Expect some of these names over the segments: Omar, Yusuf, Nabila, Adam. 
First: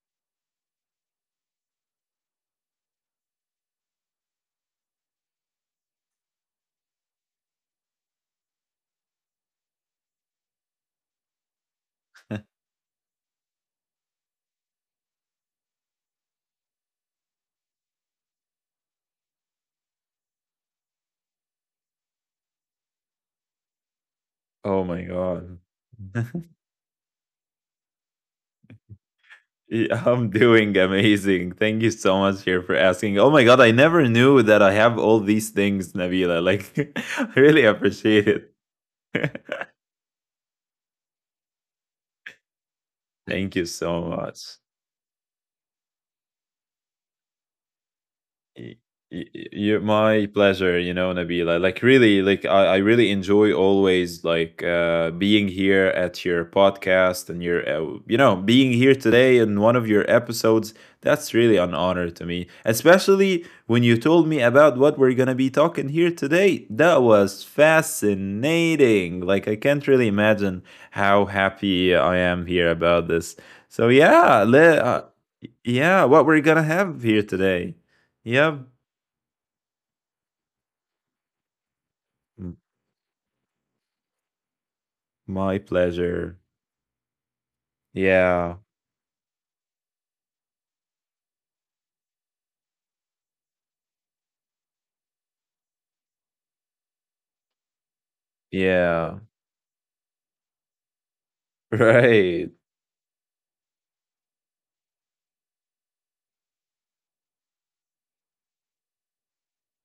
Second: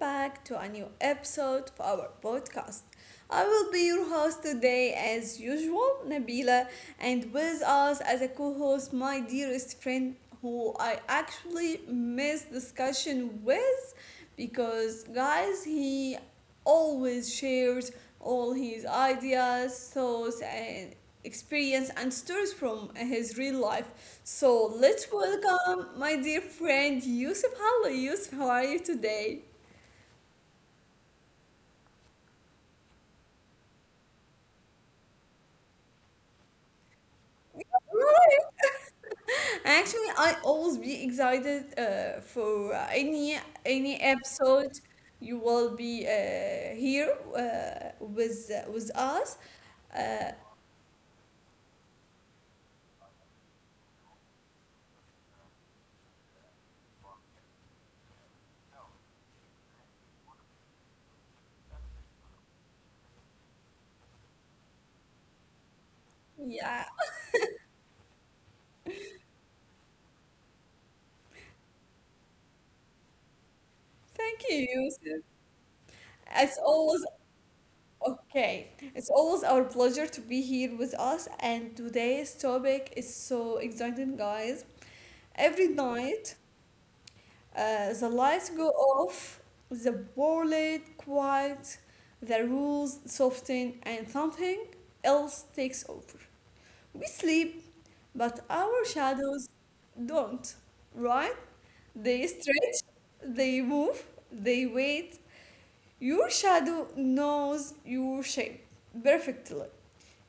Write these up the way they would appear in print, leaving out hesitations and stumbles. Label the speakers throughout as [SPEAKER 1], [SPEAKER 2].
[SPEAKER 1] back to a new episode of our podcast. I will be your host today, as usual, Nabila, and with us as a co host, my dearest friend who I actually miss discussion with because, guys, he always shares all his ideas, thoughts, and experience and stories from his real life so let's
[SPEAKER 2] Oh my god.
[SPEAKER 1] welcome my dear friend Yusuf. Hello, Yusuf. How are you today?
[SPEAKER 2] I'm doing amazing. Thank you so much here for asking. Oh my god, I never knew that I have all these things, Nabila. Like I really appreciate
[SPEAKER 1] Right.
[SPEAKER 2] it.
[SPEAKER 1] Actually, I always be excited for
[SPEAKER 2] Thank you
[SPEAKER 1] any
[SPEAKER 2] so much.
[SPEAKER 1] episode you will be here with
[SPEAKER 2] Y-
[SPEAKER 1] us.
[SPEAKER 2] you,
[SPEAKER 1] Uh,
[SPEAKER 2] my pleasure, you know, Nabila. Like really, like I really enjoy always like being here at your podcast and your, you know, being here today in one of your episodes. That's really an honor to me, especially when you told me about what we're gonna be talking here
[SPEAKER 1] yeah,
[SPEAKER 2] today. That was fascinating. Like I can't really imagine how happy I am here about this. So
[SPEAKER 1] thank you,
[SPEAKER 2] yeah,
[SPEAKER 1] Yusuf. It's
[SPEAKER 2] what we're
[SPEAKER 1] always
[SPEAKER 2] gonna have here today.
[SPEAKER 1] okay.
[SPEAKER 2] Yeah,
[SPEAKER 1] It's always our pleasure to be here with us, and today's topic
[SPEAKER 2] m-
[SPEAKER 1] is so exciting, guys. Every
[SPEAKER 2] my
[SPEAKER 1] night
[SPEAKER 2] pleasure.
[SPEAKER 1] The lights go
[SPEAKER 2] Yeah,
[SPEAKER 1] off, the wallet quiet, the rules soften, and something else takes over. We sleep, but our shadows
[SPEAKER 2] yeah.
[SPEAKER 1] don't, right? They stretch,
[SPEAKER 2] Right,
[SPEAKER 1] they move, they wait. Your shadow knows your shape perfectly.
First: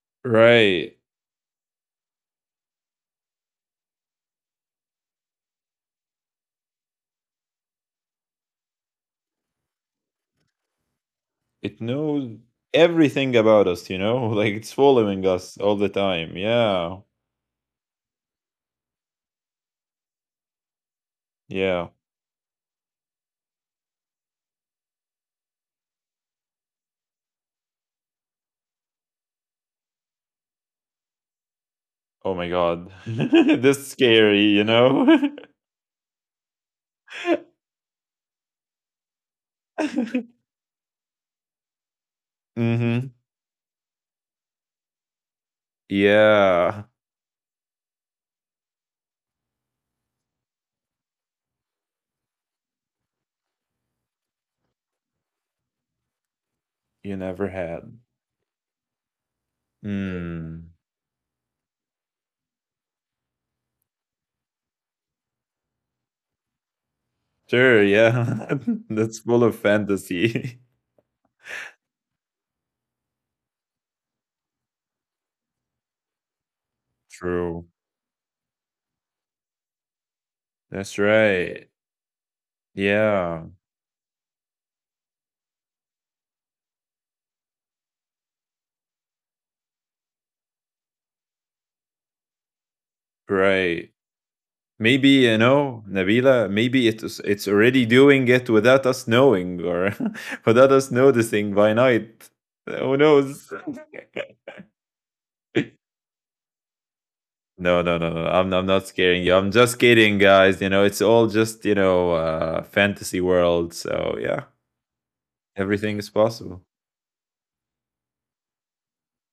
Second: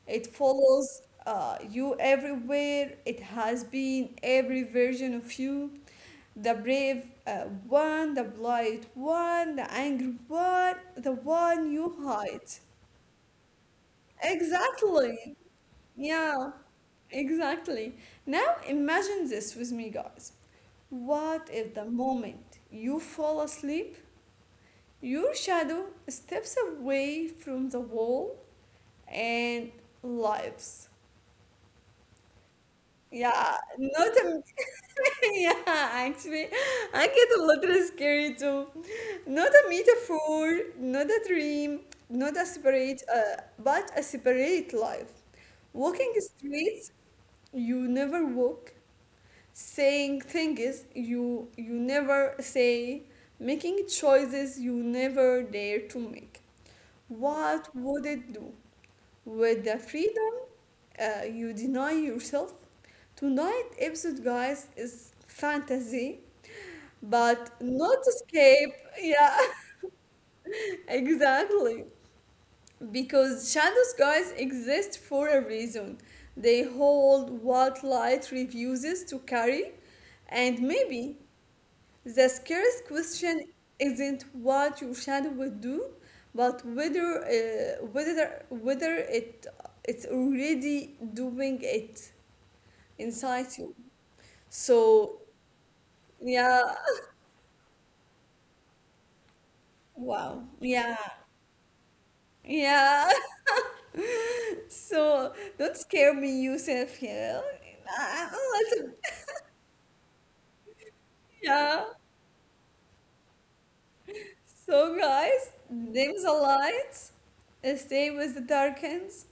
[SPEAKER 1] It
[SPEAKER 2] right.
[SPEAKER 1] follows you everywhere, it has been every version of you the brave one, the polite one, the angry one, the one
[SPEAKER 2] It
[SPEAKER 1] you
[SPEAKER 2] knows
[SPEAKER 1] hide.
[SPEAKER 2] everything about us, you know? Like it's following
[SPEAKER 1] Exactly.
[SPEAKER 2] us all the time.
[SPEAKER 1] Yeah,
[SPEAKER 2] Yeah,
[SPEAKER 1] exactly. Now imagine this with me, guys. What if the
[SPEAKER 2] yeah.
[SPEAKER 1] moment you fall asleep, your shadow steps away from the wall and lives?
[SPEAKER 2] Oh my God.
[SPEAKER 1] Yeah,
[SPEAKER 2] This is
[SPEAKER 1] not a,
[SPEAKER 2] scary, you know?
[SPEAKER 1] yeah, actually, I get a little scary too. Not a metaphor, not a dream, not a separate,
[SPEAKER 2] Mm-hmm.
[SPEAKER 1] but a separate life. Walking
[SPEAKER 2] Yeah,
[SPEAKER 1] streets you never walk, saying things you never say, making choices you never dare to make.
[SPEAKER 2] you never
[SPEAKER 1] What
[SPEAKER 2] had.
[SPEAKER 1] would it do with the freedom
[SPEAKER 2] Mm.
[SPEAKER 1] you deny yourself? Tonight episode, guys, is fantasy, but
[SPEAKER 2] Sure,
[SPEAKER 1] not
[SPEAKER 2] yeah.
[SPEAKER 1] escape.
[SPEAKER 2] That's
[SPEAKER 1] Yeah,
[SPEAKER 2] full of fantasy.
[SPEAKER 1] exactly. Because shadows, guys, exist for a reason. They hold
[SPEAKER 2] True.
[SPEAKER 1] what light refuses to carry, and
[SPEAKER 2] That's
[SPEAKER 1] maybe
[SPEAKER 2] right.
[SPEAKER 1] the scariest
[SPEAKER 2] Yeah,
[SPEAKER 1] question isn't what your shadow would do, but whether it's already doing it inside
[SPEAKER 2] right.
[SPEAKER 1] you.
[SPEAKER 2] Maybe you
[SPEAKER 1] So
[SPEAKER 2] know, Nabila.
[SPEAKER 1] yeah,
[SPEAKER 2] Maybe it's already doing it without us knowing, or
[SPEAKER 1] wow.
[SPEAKER 2] without us
[SPEAKER 1] Yeah.
[SPEAKER 2] noticing by night. Who
[SPEAKER 1] Yeah.
[SPEAKER 2] knows?
[SPEAKER 1] So don't scare me, Yusuf. Yeah.
[SPEAKER 2] No, no, no, no.
[SPEAKER 1] I- I'm
[SPEAKER 2] I'm
[SPEAKER 1] a
[SPEAKER 2] not
[SPEAKER 1] little-
[SPEAKER 2] scaring you. I'm just kidding, guys. You know, it's all just
[SPEAKER 1] Yeah.
[SPEAKER 2] fantasy world. So yeah,
[SPEAKER 1] So guys,
[SPEAKER 2] everything is
[SPEAKER 1] dim the
[SPEAKER 2] possible.
[SPEAKER 1] lights, stay with the darkens,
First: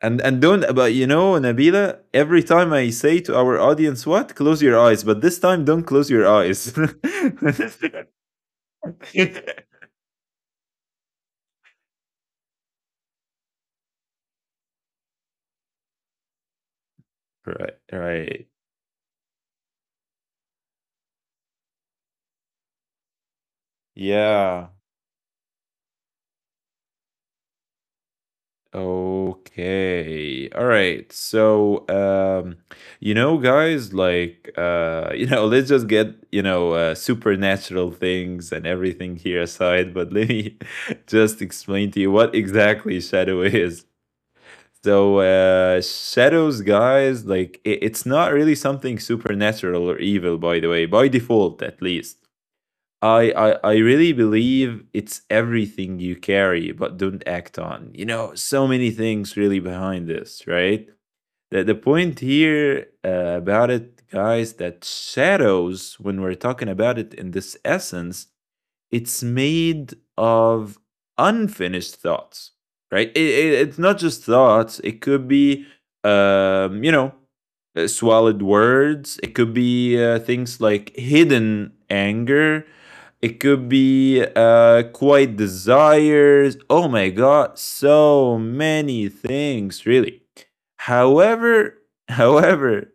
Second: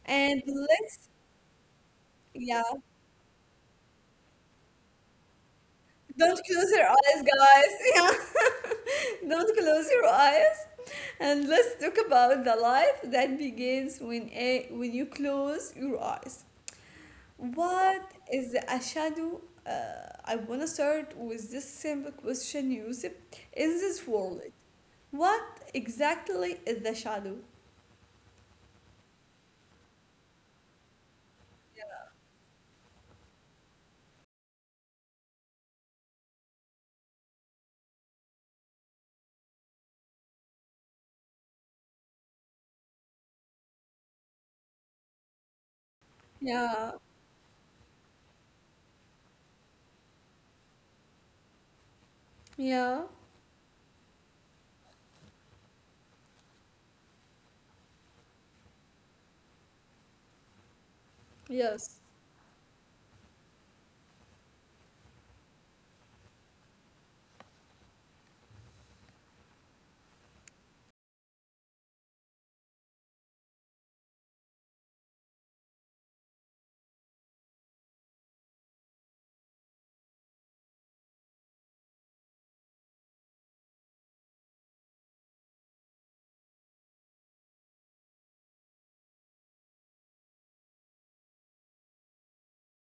[SPEAKER 2] And
[SPEAKER 1] and
[SPEAKER 2] don't but you
[SPEAKER 1] let's
[SPEAKER 2] know, Nabila. Every
[SPEAKER 1] yeah.
[SPEAKER 2] time I say to our audience, "What? Close your eyes," but this time, don't close your
[SPEAKER 1] Don't close
[SPEAKER 2] eyes.
[SPEAKER 1] your eyes, guys. Yeah. Don't close your eyes. And let's talk about the life that begins when a when you close your eyes.
[SPEAKER 2] Right,
[SPEAKER 1] What
[SPEAKER 2] right.
[SPEAKER 1] is a shadow? I want to start with this simple question, Yusuf. In this world,
[SPEAKER 2] Yeah.
[SPEAKER 1] what exactly is the shadow?
[SPEAKER 2] Okay. All right. So, you know, guys, like, you know, let's just get, you know, supernatural things and everything here aside, but let me just explain to you what exactly shadow is. So, shadows,
[SPEAKER 1] Yeah,
[SPEAKER 2] guys, like, it's not really something supernatural or evil, by the way, by default, at least.
[SPEAKER 1] yeah,
[SPEAKER 2] I really believe it's everything you carry but don't act on. You know, so many things really behind this, right? The
[SPEAKER 1] yes,
[SPEAKER 2] point here about it, guys, that shadows when we're talking about it in this essence it's made of unfinished thoughts, right? It's not just thoughts, it could be, you know, swallowed words, it could be things like hidden anger, it could be quiet desires. Oh my God, so many things, really. However, however,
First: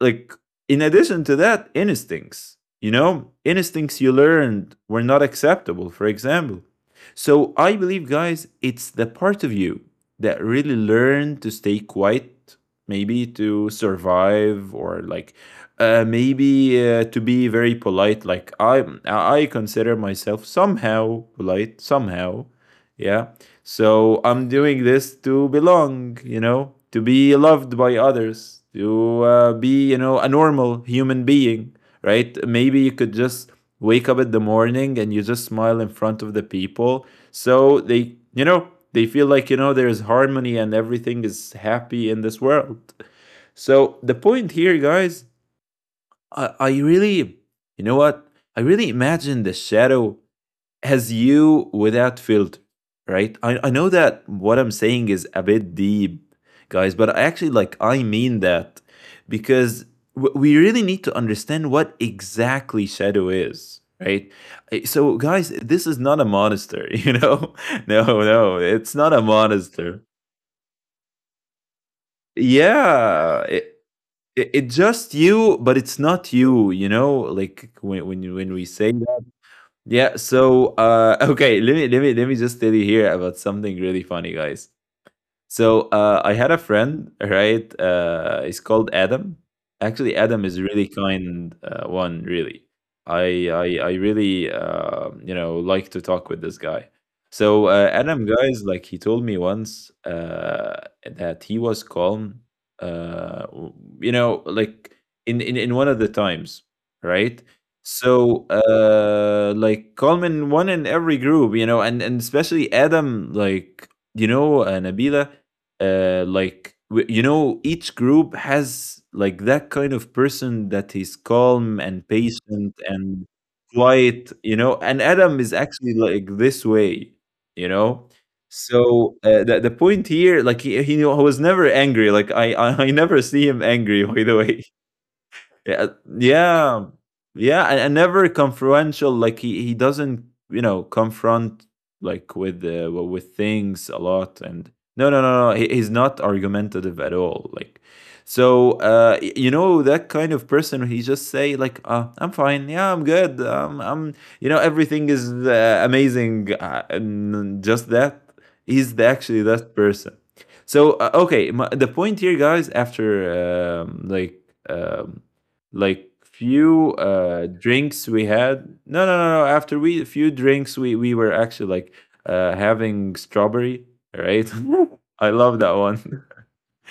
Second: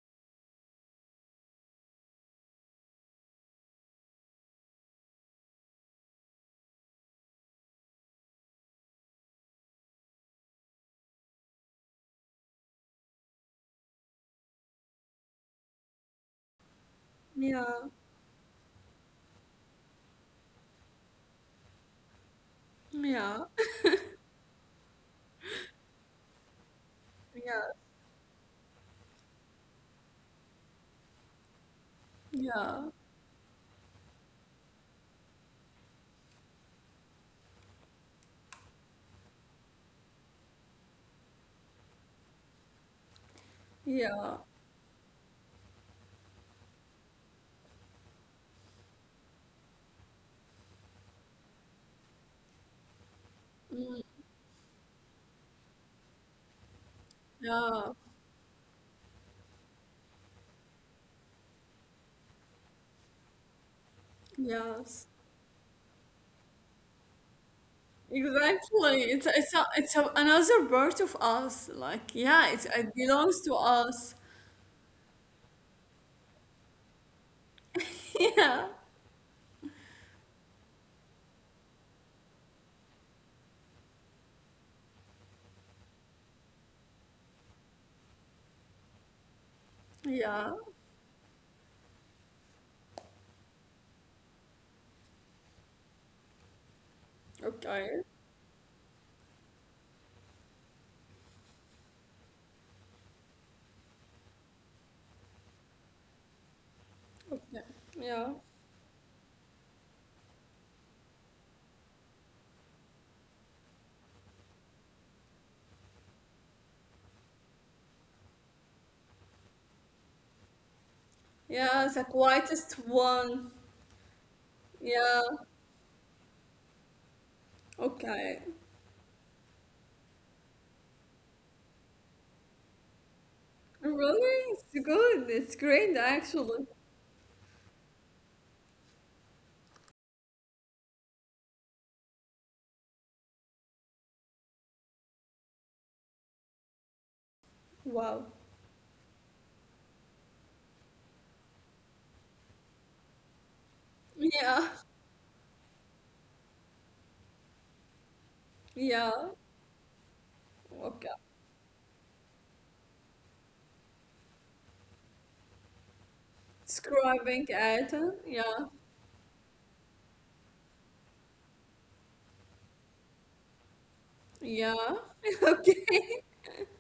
[SPEAKER 2] like in addition to that, instincts. You know, instincts you learned were not acceptable, for example. So I believe, guys, it's the part of you that really learned to stay quiet, maybe to survive, or like maybe to be very
[SPEAKER 1] yeah,
[SPEAKER 2] polite. Like I consider myself somehow polite, somehow, yeah.
[SPEAKER 1] yeah,
[SPEAKER 2] So I'm doing this to belong, you know, to be
[SPEAKER 1] yeah,
[SPEAKER 2] loved by others, to be, you know, a normal human being, right? Maybe you
[SPEAKER 1] yeah,
[SPEAKER 2] could just wake up in the morning and you just smile in front of the people. So they, you know, they feel like, you know, there's harmony and everything is happy in this world. So the
[SPEAKER 1] yeah,
[SPEAKER 2] point here, guys, I really, you know what? I really imagine the shadow as you without filter, right? I know
[SPEAKER 1] mm,
[SPEAKER 2] that what I'm saying is a bit deep, guys, but I actually like I
[SPEAKER 1] yeah,
[SPEAKER 2] mean that because we really need to understand what exactly shadow is, right? So,
[SPEAKER 1] yes.
[SPEAKER 2] guys, this is not a monster, you know? No, no, it's not
[SPEAKER 1] Exactly.
[SPEAKER 2] a
[SPEAKER 1] It's it's a,
[SPEAKER 2] monster.
[SPEAKER 1] it's a, another part of us. Like, yeah, it's, it
[SPEAKER 2] Yeah,
[SPEAKER 1] belongs to us.
[SPEAKER 2] it's just you, but it's not you, you know? Like when when you- when we
[SPEAKER 1] Yeah.
[SPEAKER 2] say yeah. So okay, let me just tell you here about something really funny, guys. So I had a friend, right? He's called Adam. Actually, Adam is
[SPEAKER 1] Yeah.
[SPEAKER 2] really kind one. Really, I really you know like to talk with this guy. So
[SPEAKER 1] Okay.
[SPEAKER 2] Adam, guys, like he told me once that he was calm. Uh, w- you know, like in one of the times, right?
[SPEAKER 1] Okay.
[SPEAKER 2] So
[SPEAKER 1] Yeah.
[SPEAKER 2] like calm in one in every group, you know, and especially Adam, like you know, Nabila, you know each group has like that kind of person that is calm
[SPEAKER 1] Yeah,
[SPEAKER 2] and
[SPEAKER 1] the
[SPEAKER 2] patient
[SPEAKER 1] quietest
[SPEAKER 2] and
[SPEAKER 1] one.
[SPEAKER 2] quiet, you know, and
[SPEAKER 1] Yeah.
[SPEAKER 2] Adam is actually like this way, you know.
[SPEAKER 1] Okay.
[SPEAKER 2] So the point here like he was never angry. Like I I never see him angry, by the way.
[SPEAKER 1] Really? It's good. It's
[SPEAKER 2] Yeah,
[SPEAKER 1] great, actually.
[SPEAKER 2] yeah, yeah. And never confrontational. Like he doesn't, you know, confront, like with with things a lot. And no, no, no, no, he's not argumentative at all, like.
[SPEAKER 1] Wow.
[SPEAKER 2] So you know that kind of person, he just say like, "I'm fine, yeah I'm good, I'm, you know,
[SPEAKER 1] Yeah.
[SPEAKER 2] everything is amazing," and just that, he's the,
[SPEAKER 1] Yeah.
[SPEAKER 2] actually that person. So
[SPEAKER 1] Okay.
[SPEAKER 2] okay, the point here, guys, after um, like um, few
[SPEAKER 1] Describing
[SPEAKER 2] drinks we
[SPEAKER 1] item.
[SPEAKER 2] had.
[SPEAKER 1] Yeah.
[SPEAKER 2] No no no no After we few drinks, we were actually like having strawberry, right?
[SPEAKER 1] Yeah.
[SPEAKER 2] I love that
[SPEAKER 1] Okay.
[SPEAKER 2] one.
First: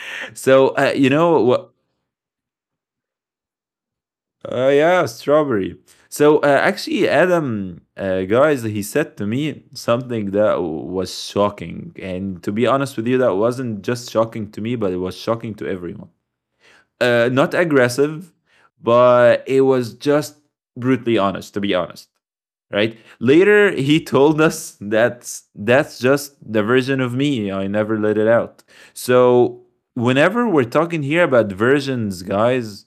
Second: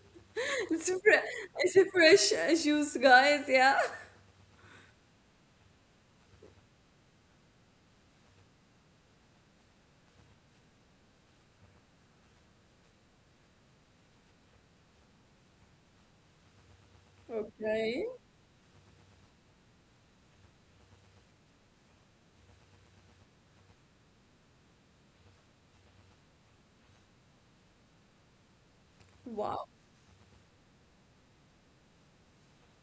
[SPEAKER 2] So
[SPEAKER 1] It's a,
[SPEAKER 2] you
[SPEAKER 1] fre-
[SPEAKER 2] know what,
[SPEAKER 1] it's a fresh juice, guys. Yeah.
[SPEAKER 2] yeah, strawberry. So actually Adam, guys, he said to me something that was shocking, and to be honest with you, that wasn't just shocking to me, but it was shocking to everyone. Not
[SPEAKER 1] Okay.
[SPEAKER 2] aggressive, but it was just brutally honest, to be honest, right? Later he told us, that's just the version of me I never let it out. So
[SPEAKER 1] Wow.
[SPEAKER 2] whenever we're talking here about versions, guys,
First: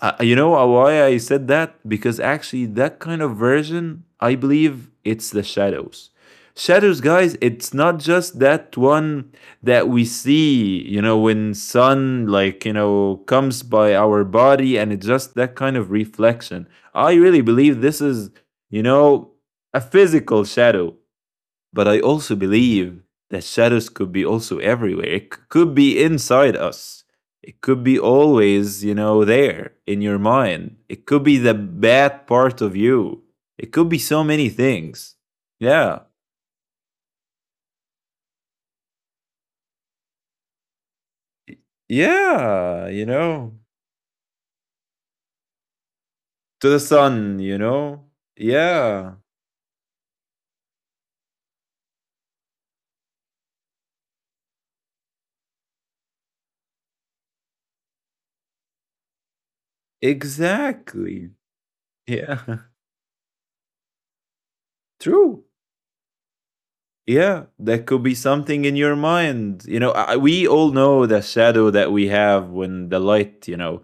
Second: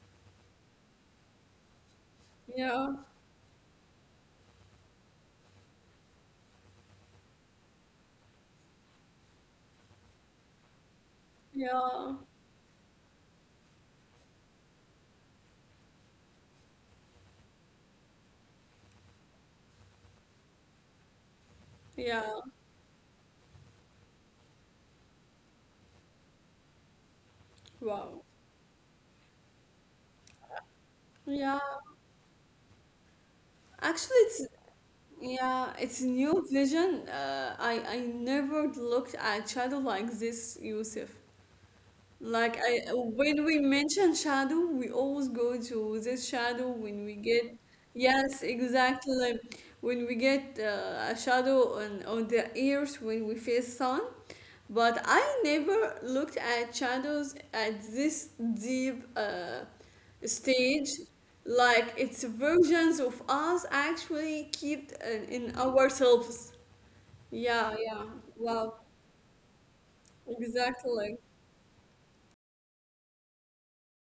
[SPEAKER 2] you know, why I said that, because actually
[SPEAKER 1] Yeah.
[SPEAKER 2] that kind of version, I believe it's the shadows. Shadows, guys, it's not just that one that we see, you know, when
[SPEAKER 1] Yeah.
[SPEAKER 2] sun like, you know, comes by our body and it's just that kind of reflection. I really believe this is, you know, a physical shadow. But I also
[SPEAKER 1] Yeah.
[SPEAKER 2] believe that shadows could be also everywhere. Could be inside us. It could be
[SPEAKER 1] Wow.
[SPEAKER 2] always, you know, there in your mind. It could be the
[SPEAKER 1] Yeah.
[SPEAKER 2] bad part of you. It could be
[SPEAKER 1] Actually,
[SPEAKER 2] so
[SPEAKER 1] it's
[SPEAKER 2] many things.
[SPEAKER 1] yeah, it's
[SPEAKER 2] Yeah.
[SPEAKER 1] new vision. I never looked at shadow like this, Yusuf. Like I,
[SPEAKER 2] Yeah, you
[SPEAKER 1] when we
[SPEAKER 2] know,
[SPEAKER 1] mention shadow, we always go to this shadow
[SPEAKER 2] to the
[SPEAKER 1] when we
[SPEAKER 2] sun,
[SPEAKER 1] get,
[SPEAKER 2] you know.
[SPEAKER 1] yes,
[SPEAKER 2] Yeah,
[SPEAKER 1] exactly. When we get a shadow on the ears when we face sun. But I never looked at shadows at this deep. Stage
[SPEAKER 2] exactly.
[SPEAKER 1] like it's
[SPEAKER 2] Yeah,
[SPEAKER 1] versions of us actually keep in
[SPEAKER 2] true.
[SPEAKER 1] ourselves,
[SPEAKER 2] Yeah,
[SPEAKER 1] yeah, yeah,
[SPEAKER 2] that could be
[SPEAKER 1] wow,
[SPEAKER 2] something in your mind, you know. We all
[SPEAKER 1] exactly,
[SPEAKER 2] know the shadow that we have when the light, you know,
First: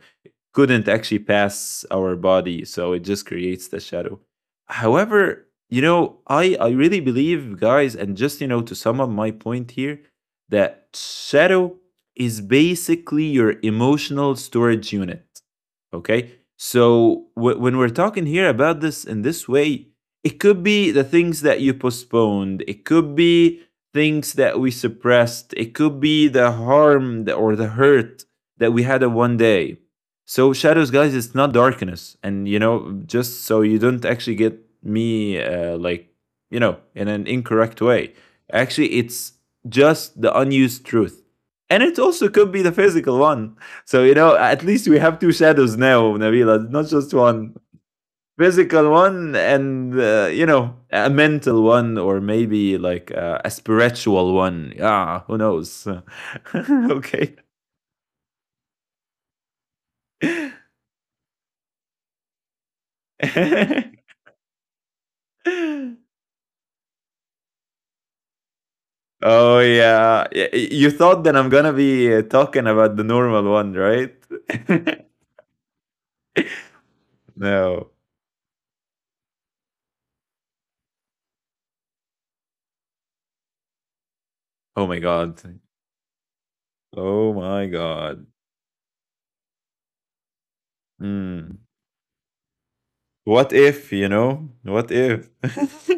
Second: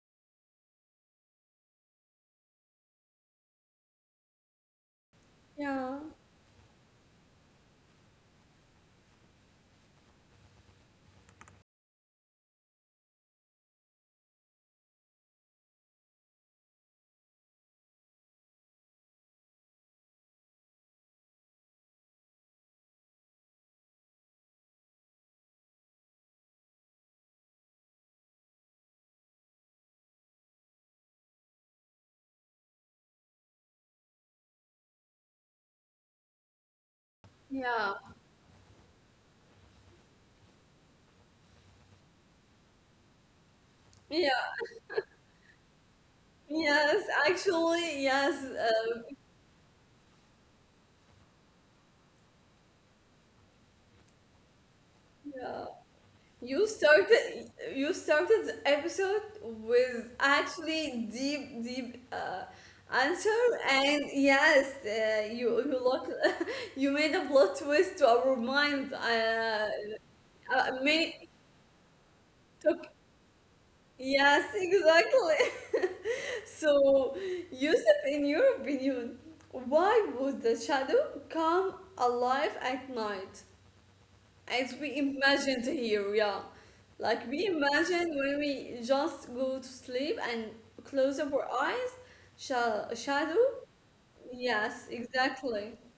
[SPEAKER 2] couldn't actually pass our body, so it just creates the shadow. However, you
[SPEAKER 1] yeah,
[SPEAKER 2] know, I really believe, guys, and just, you know, to sum up my point here, that shadow is basically your emotional storage unit. Okay. So when we're talking here about this in this way, it could be the things that you postponed. It could be things that we suppressed. It could be the harm that, or the hurt that we had on one day. So shadows, guys, it's not darkness. And you know, just so you don't actually get me like, you know, in an incorrect
[SPEAKER 1] yeah,
[SPEAKER 2] way. Actually, it's just the unused truth, and it also could be the physical one. So you know,
[SPEAKER 1] yeah,
[SPEAKER 2] at least we have two shadows now, Nabila, not
[SPEAKER 1] yes,
[SPEAKER 2] just one:
[SPEAKER 1] actually, yes,
[SPEAKER 2] physical one, and you know, a mental one, or maybe like a spiritual one. Yeah, who
[SPEAKER 1] yeah.
[SPEAKER 2] knows?
[SPEAKER 1] you
[SPEAKER 2] Okay.
[SPEAKER 1] started you started the episode with actually deep answer and yes you you look you made a plot twist to our minds,
[SPEAKER 2] Oh yeah, you thought
[SPEAKER 1] many
[SPEAKER 2] that I'm gonna be talking about the normal one, right?
[SPEAKER 1] Yes, exactly. So,
[SPEAKER 2] No.
[SPEAKER 1] Yusuf, in your opinion, why would the shadow come alive at night? As
[SPEAKER 2] Oh
[SPEAKER 1] we
[SPEAKER 2] my god.
[SPEAKER 1] imagined here, yeah. Like
[SPEAKER 2] Oh
[SPEAKER 1] we
[SPEAKER 2] my
[SPEAKER 1] imagine
[SPEAKER 2] god.
[SPEAKER 1] when we just go to sleep and close our
[SPEAKER 2] Hmm.
[SPEAKER 1] eyes,
[SPEAKER 2] What
[SPEAKER 1] shadow.
[SPEAKER 2] if, you know?
[SPEAKER 1] Yes,
[SPEAKER 2] What if?
[SPEAKER 1] exactly.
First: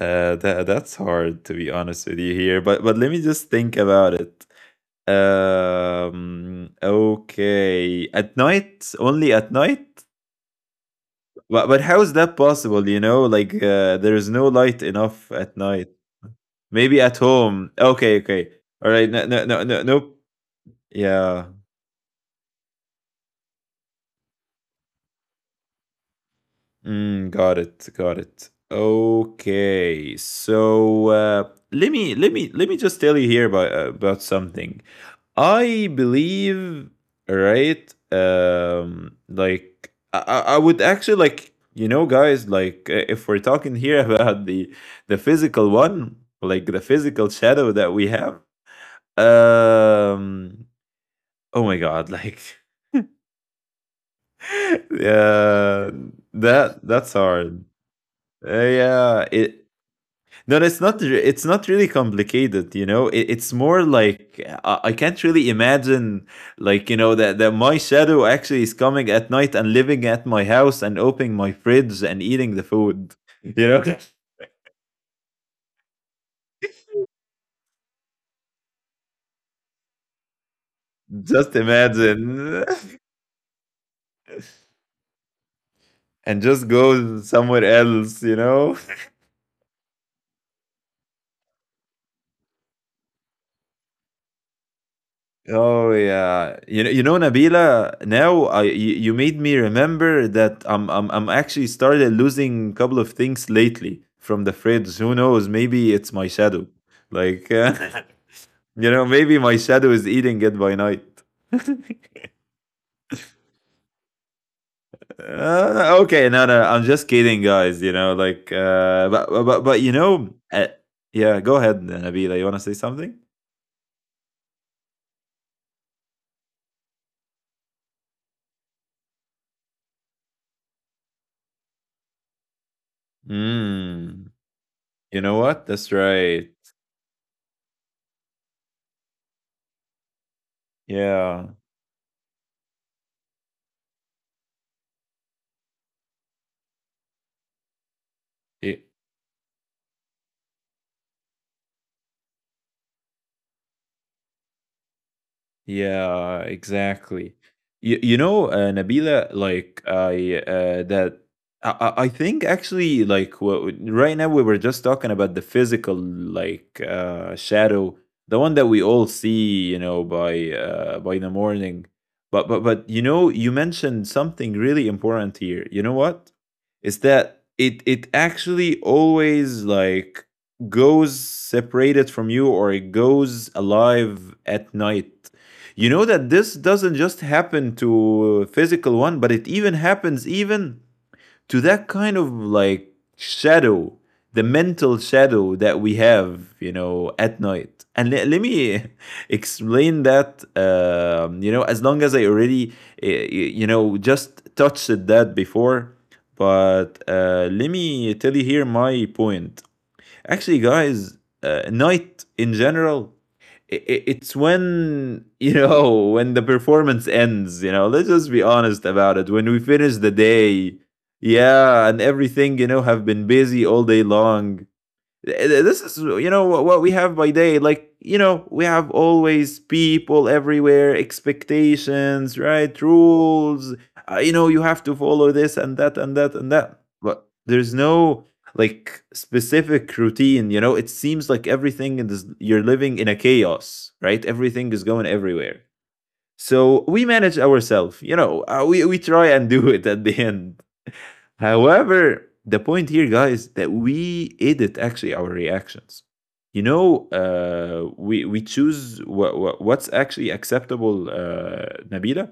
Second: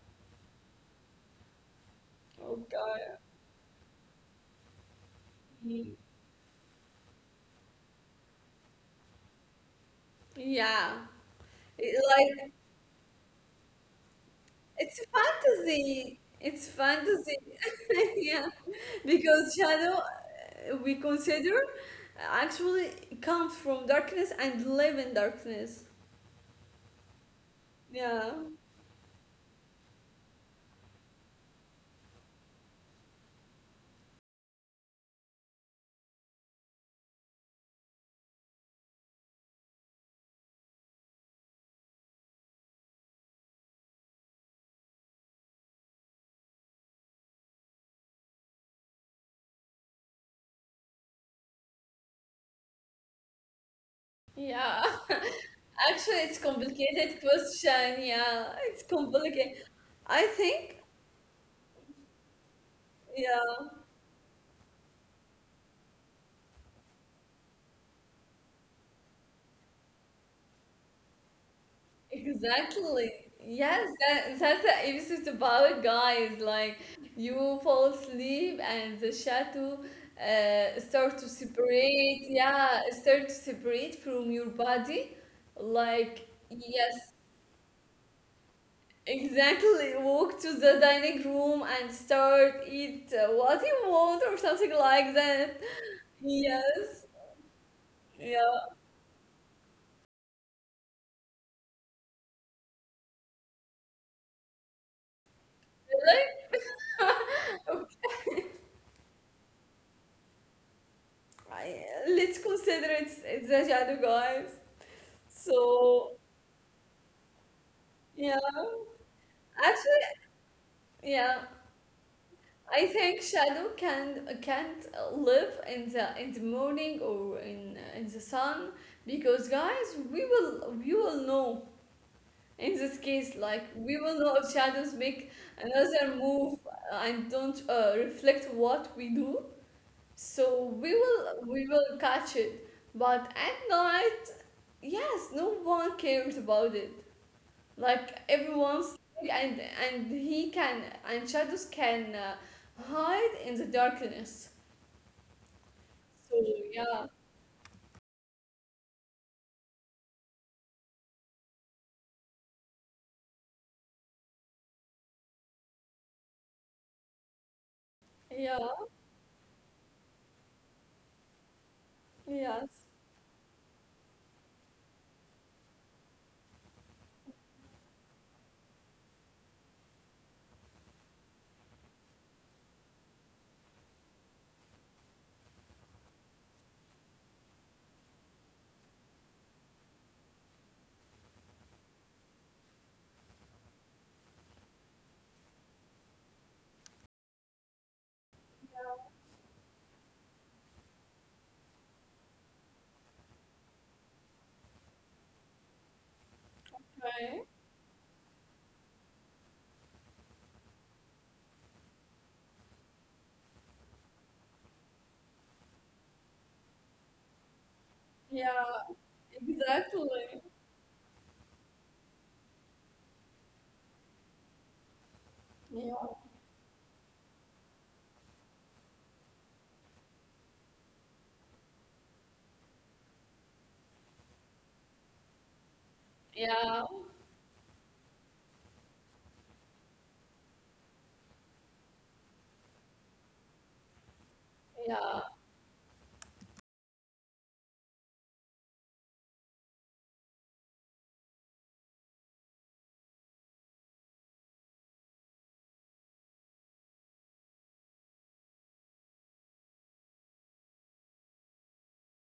[SPEAKER 2] That that's hard, to be honest with you here, but let
[SPEAKER 1] Okay.
[SPEAKER 2] me just think about it.
[SPEAKER 1] Mm.
[SPEAKER 2] Okay, at night, only at night.
[SPEAKER 1] Yeah.
[SPEAKER 2] But how is that
[SPEAKER 1] Like
[SPEAKER 2] possible? You know, like there is no light
[SPEAKER 1] it's
[SPEAKER 2] enough at night.
[SPEAKER 1] fantasy. It's
[SPEAKER 2] Maybe at
[SPEAKER 1] fantasy.
[SPEAKER 2] home. Okay,
[SPEAKER 1] yeah.
[SPEAKER 2] okay, all right. No, no,
[SPEAKER 1] Because
[SPEAKER 2] no, no,
[SPEAKER 1] shadow
[SPEAKER 2] nope.
[SPEAKER 1] we
[SPEAKER 2] Yeah.
[SPEAKER 1] consider actually come from darkness and live in darkness.
[SPEAKER 2] Mm, got it. Got
[SPEAKER 1] Yeah.
[SPEAKER 2] it. Okay. So let me just tell you here about something. I believe, right? Like I would actually like, you know, guys, like if we're talking here about the physical one, like the physical shadow that we have. Um, oh my god, like,
[SPEAKER 1] Yeah.
[SPEAKER 2] yeah,
[SPEAKER 1] Actually, it's
[SPEAKER 2] that's
[SPEAKER 1] complicated
[SPEAKER 2] hard.
[SPEAKER 1] question. Yeah, it's
[SPEAKER 2] Yeah, it
[SPEAKER 1] complicated. I
[SPEAKER 2] No, it's
[SPEAKER 1] think.
[SPEAKER 2] not. It's not really complicated, you know. It, it's more
[SPEAKER 1] Yeah.
[SPEAKER 2] like I can't really imagine, like you know, that my shadow actually is coming at night and living at my house and opening my fridge and eating the food.
[SPEAKER 1] Exactly.
[SPEAKER 2] You know,
[SPEAKER 1] Yes, that, that's the episode about guys. Like you fall asleep and the shadow start to
[SPEAKER 2] just
[SPEAKER 1] separate.
[SPEAKER 2] imagine,
[SPEAKER 1] Yeah, start to separate from your body. Like
[SPEAKER 2] and just
[SPEAKER 1] yes,
[SPEAKER 2] go somewhere else, you know.
[SPEAKER 1] exactly. Walk to the dining room and start eat what you want or something like that.
[SPEAKER 2] Oh yeah, you
[SPEAKER 1] Yes.
[SPEAKER 2] know, Nabila. Now
[SPEAKER 1] Yeah.
[SPEAKER 2] you made me remember that I'm actually started losing a couple of things lately from the fridge. Who knows? Maybe it's my shadow.
[SPEAKER 1] Like,
[SPEAKER 2] Like
[SPEAKER 1] okay.
[SPEAKER 2] you know, maybe my shadow is eating it by night.
[SPEAKER 1] Let's consider it's a shadow, guys. So
[SPEAKER 2] Okay, no, no, I'm just kidding, guys. You know,
[SPEAKER 1] yeah,
[SPEAKER 2] like, but, you
[SPEAKER 1] actually,
[SPEAKER 2] know,
[SPEAKER 1] yeah.
[SPEAKER 2] yeah. Go ahead, Nabila. You want to say
[SPEAKER 1] I
[SPEAKER 2] something?
[SPEAKER 1] think shadow can can't live in the morning or in the sun because guys, we will know in this case, like we will
[SPEAKER 2] Mm,
[SPEAKER 1] know if shadows
[SPEAKER 2] you
[SPEAKER 1] make
[SPEAKER 2] know what? That's
[SPEAKER 1] another
[SPEAKER 2] right.
[SPEAKER 1] move and don't reflect what we do, so we will we
[SPEAKER 2] Yeah.
[SPEAKER 1] will catch it. But at night, yes, no one cares about it. Like
[SPEAKER 2] Y-
[SPEAKER 1] everyone's and he can and shadows can hide in the darkness.
[SPEAKER 2] Yeah,
[SPEAKER 1] So yeah,
[SPEAKER 2] exactly. You know, Nabila, like I that I, I think actually right now we were just talking about the physical shadow, the one
[SPEAKER 1] yeah,
[SPEAKER 2] that we all see, you know, by the morning. But
[SPEAKER 1] yes,
[SPEAKER 2] you know, you mentioned something really important here. You know what? Is that it? It actually always like goes separated from you or it goes alive at night, you know, that this doesn't just happen to physical one, but it even happens even to that kind of like shadow, the mental shadow that we have, you know, at night. And let me explain that, you know, as long as I already, you know, just touched that before, but
[SPEAKER 1] right,
[SPEAKER 2] let me tell you here my point. Actually, guys, night in general, it's when, you know, when the performance ends, you know, let's just be
[SPEAKER 1] yeah,
[SPEAKER 2] honest about it. When we finish the
[SPEAKER 1] exactly,
[SPEAKER 2] day, yeah, and everything, you know, have been busy all day long. This is,
[SPEAKER 1] yeah,
[SPEAKER 2] you know, what we have by day. Like, you know, we have always people everywhere, expectations, right, rules. You know, you have to follow this and that and that and that,
[SPEAKER 1] yeah,
[SPEAKER 2] but there's no like specific routine. You know, it seems like everything is, you're living in a chaos, right? Everything is going
[SPEAKER 1] yeah,
[SPEAKER 2] everywhere, so we manage ourselves, you know. We try and do it at the end. However, the point here, guys, that we edit actually our reactions. You know, we choose what's actually acceptable, Nabila.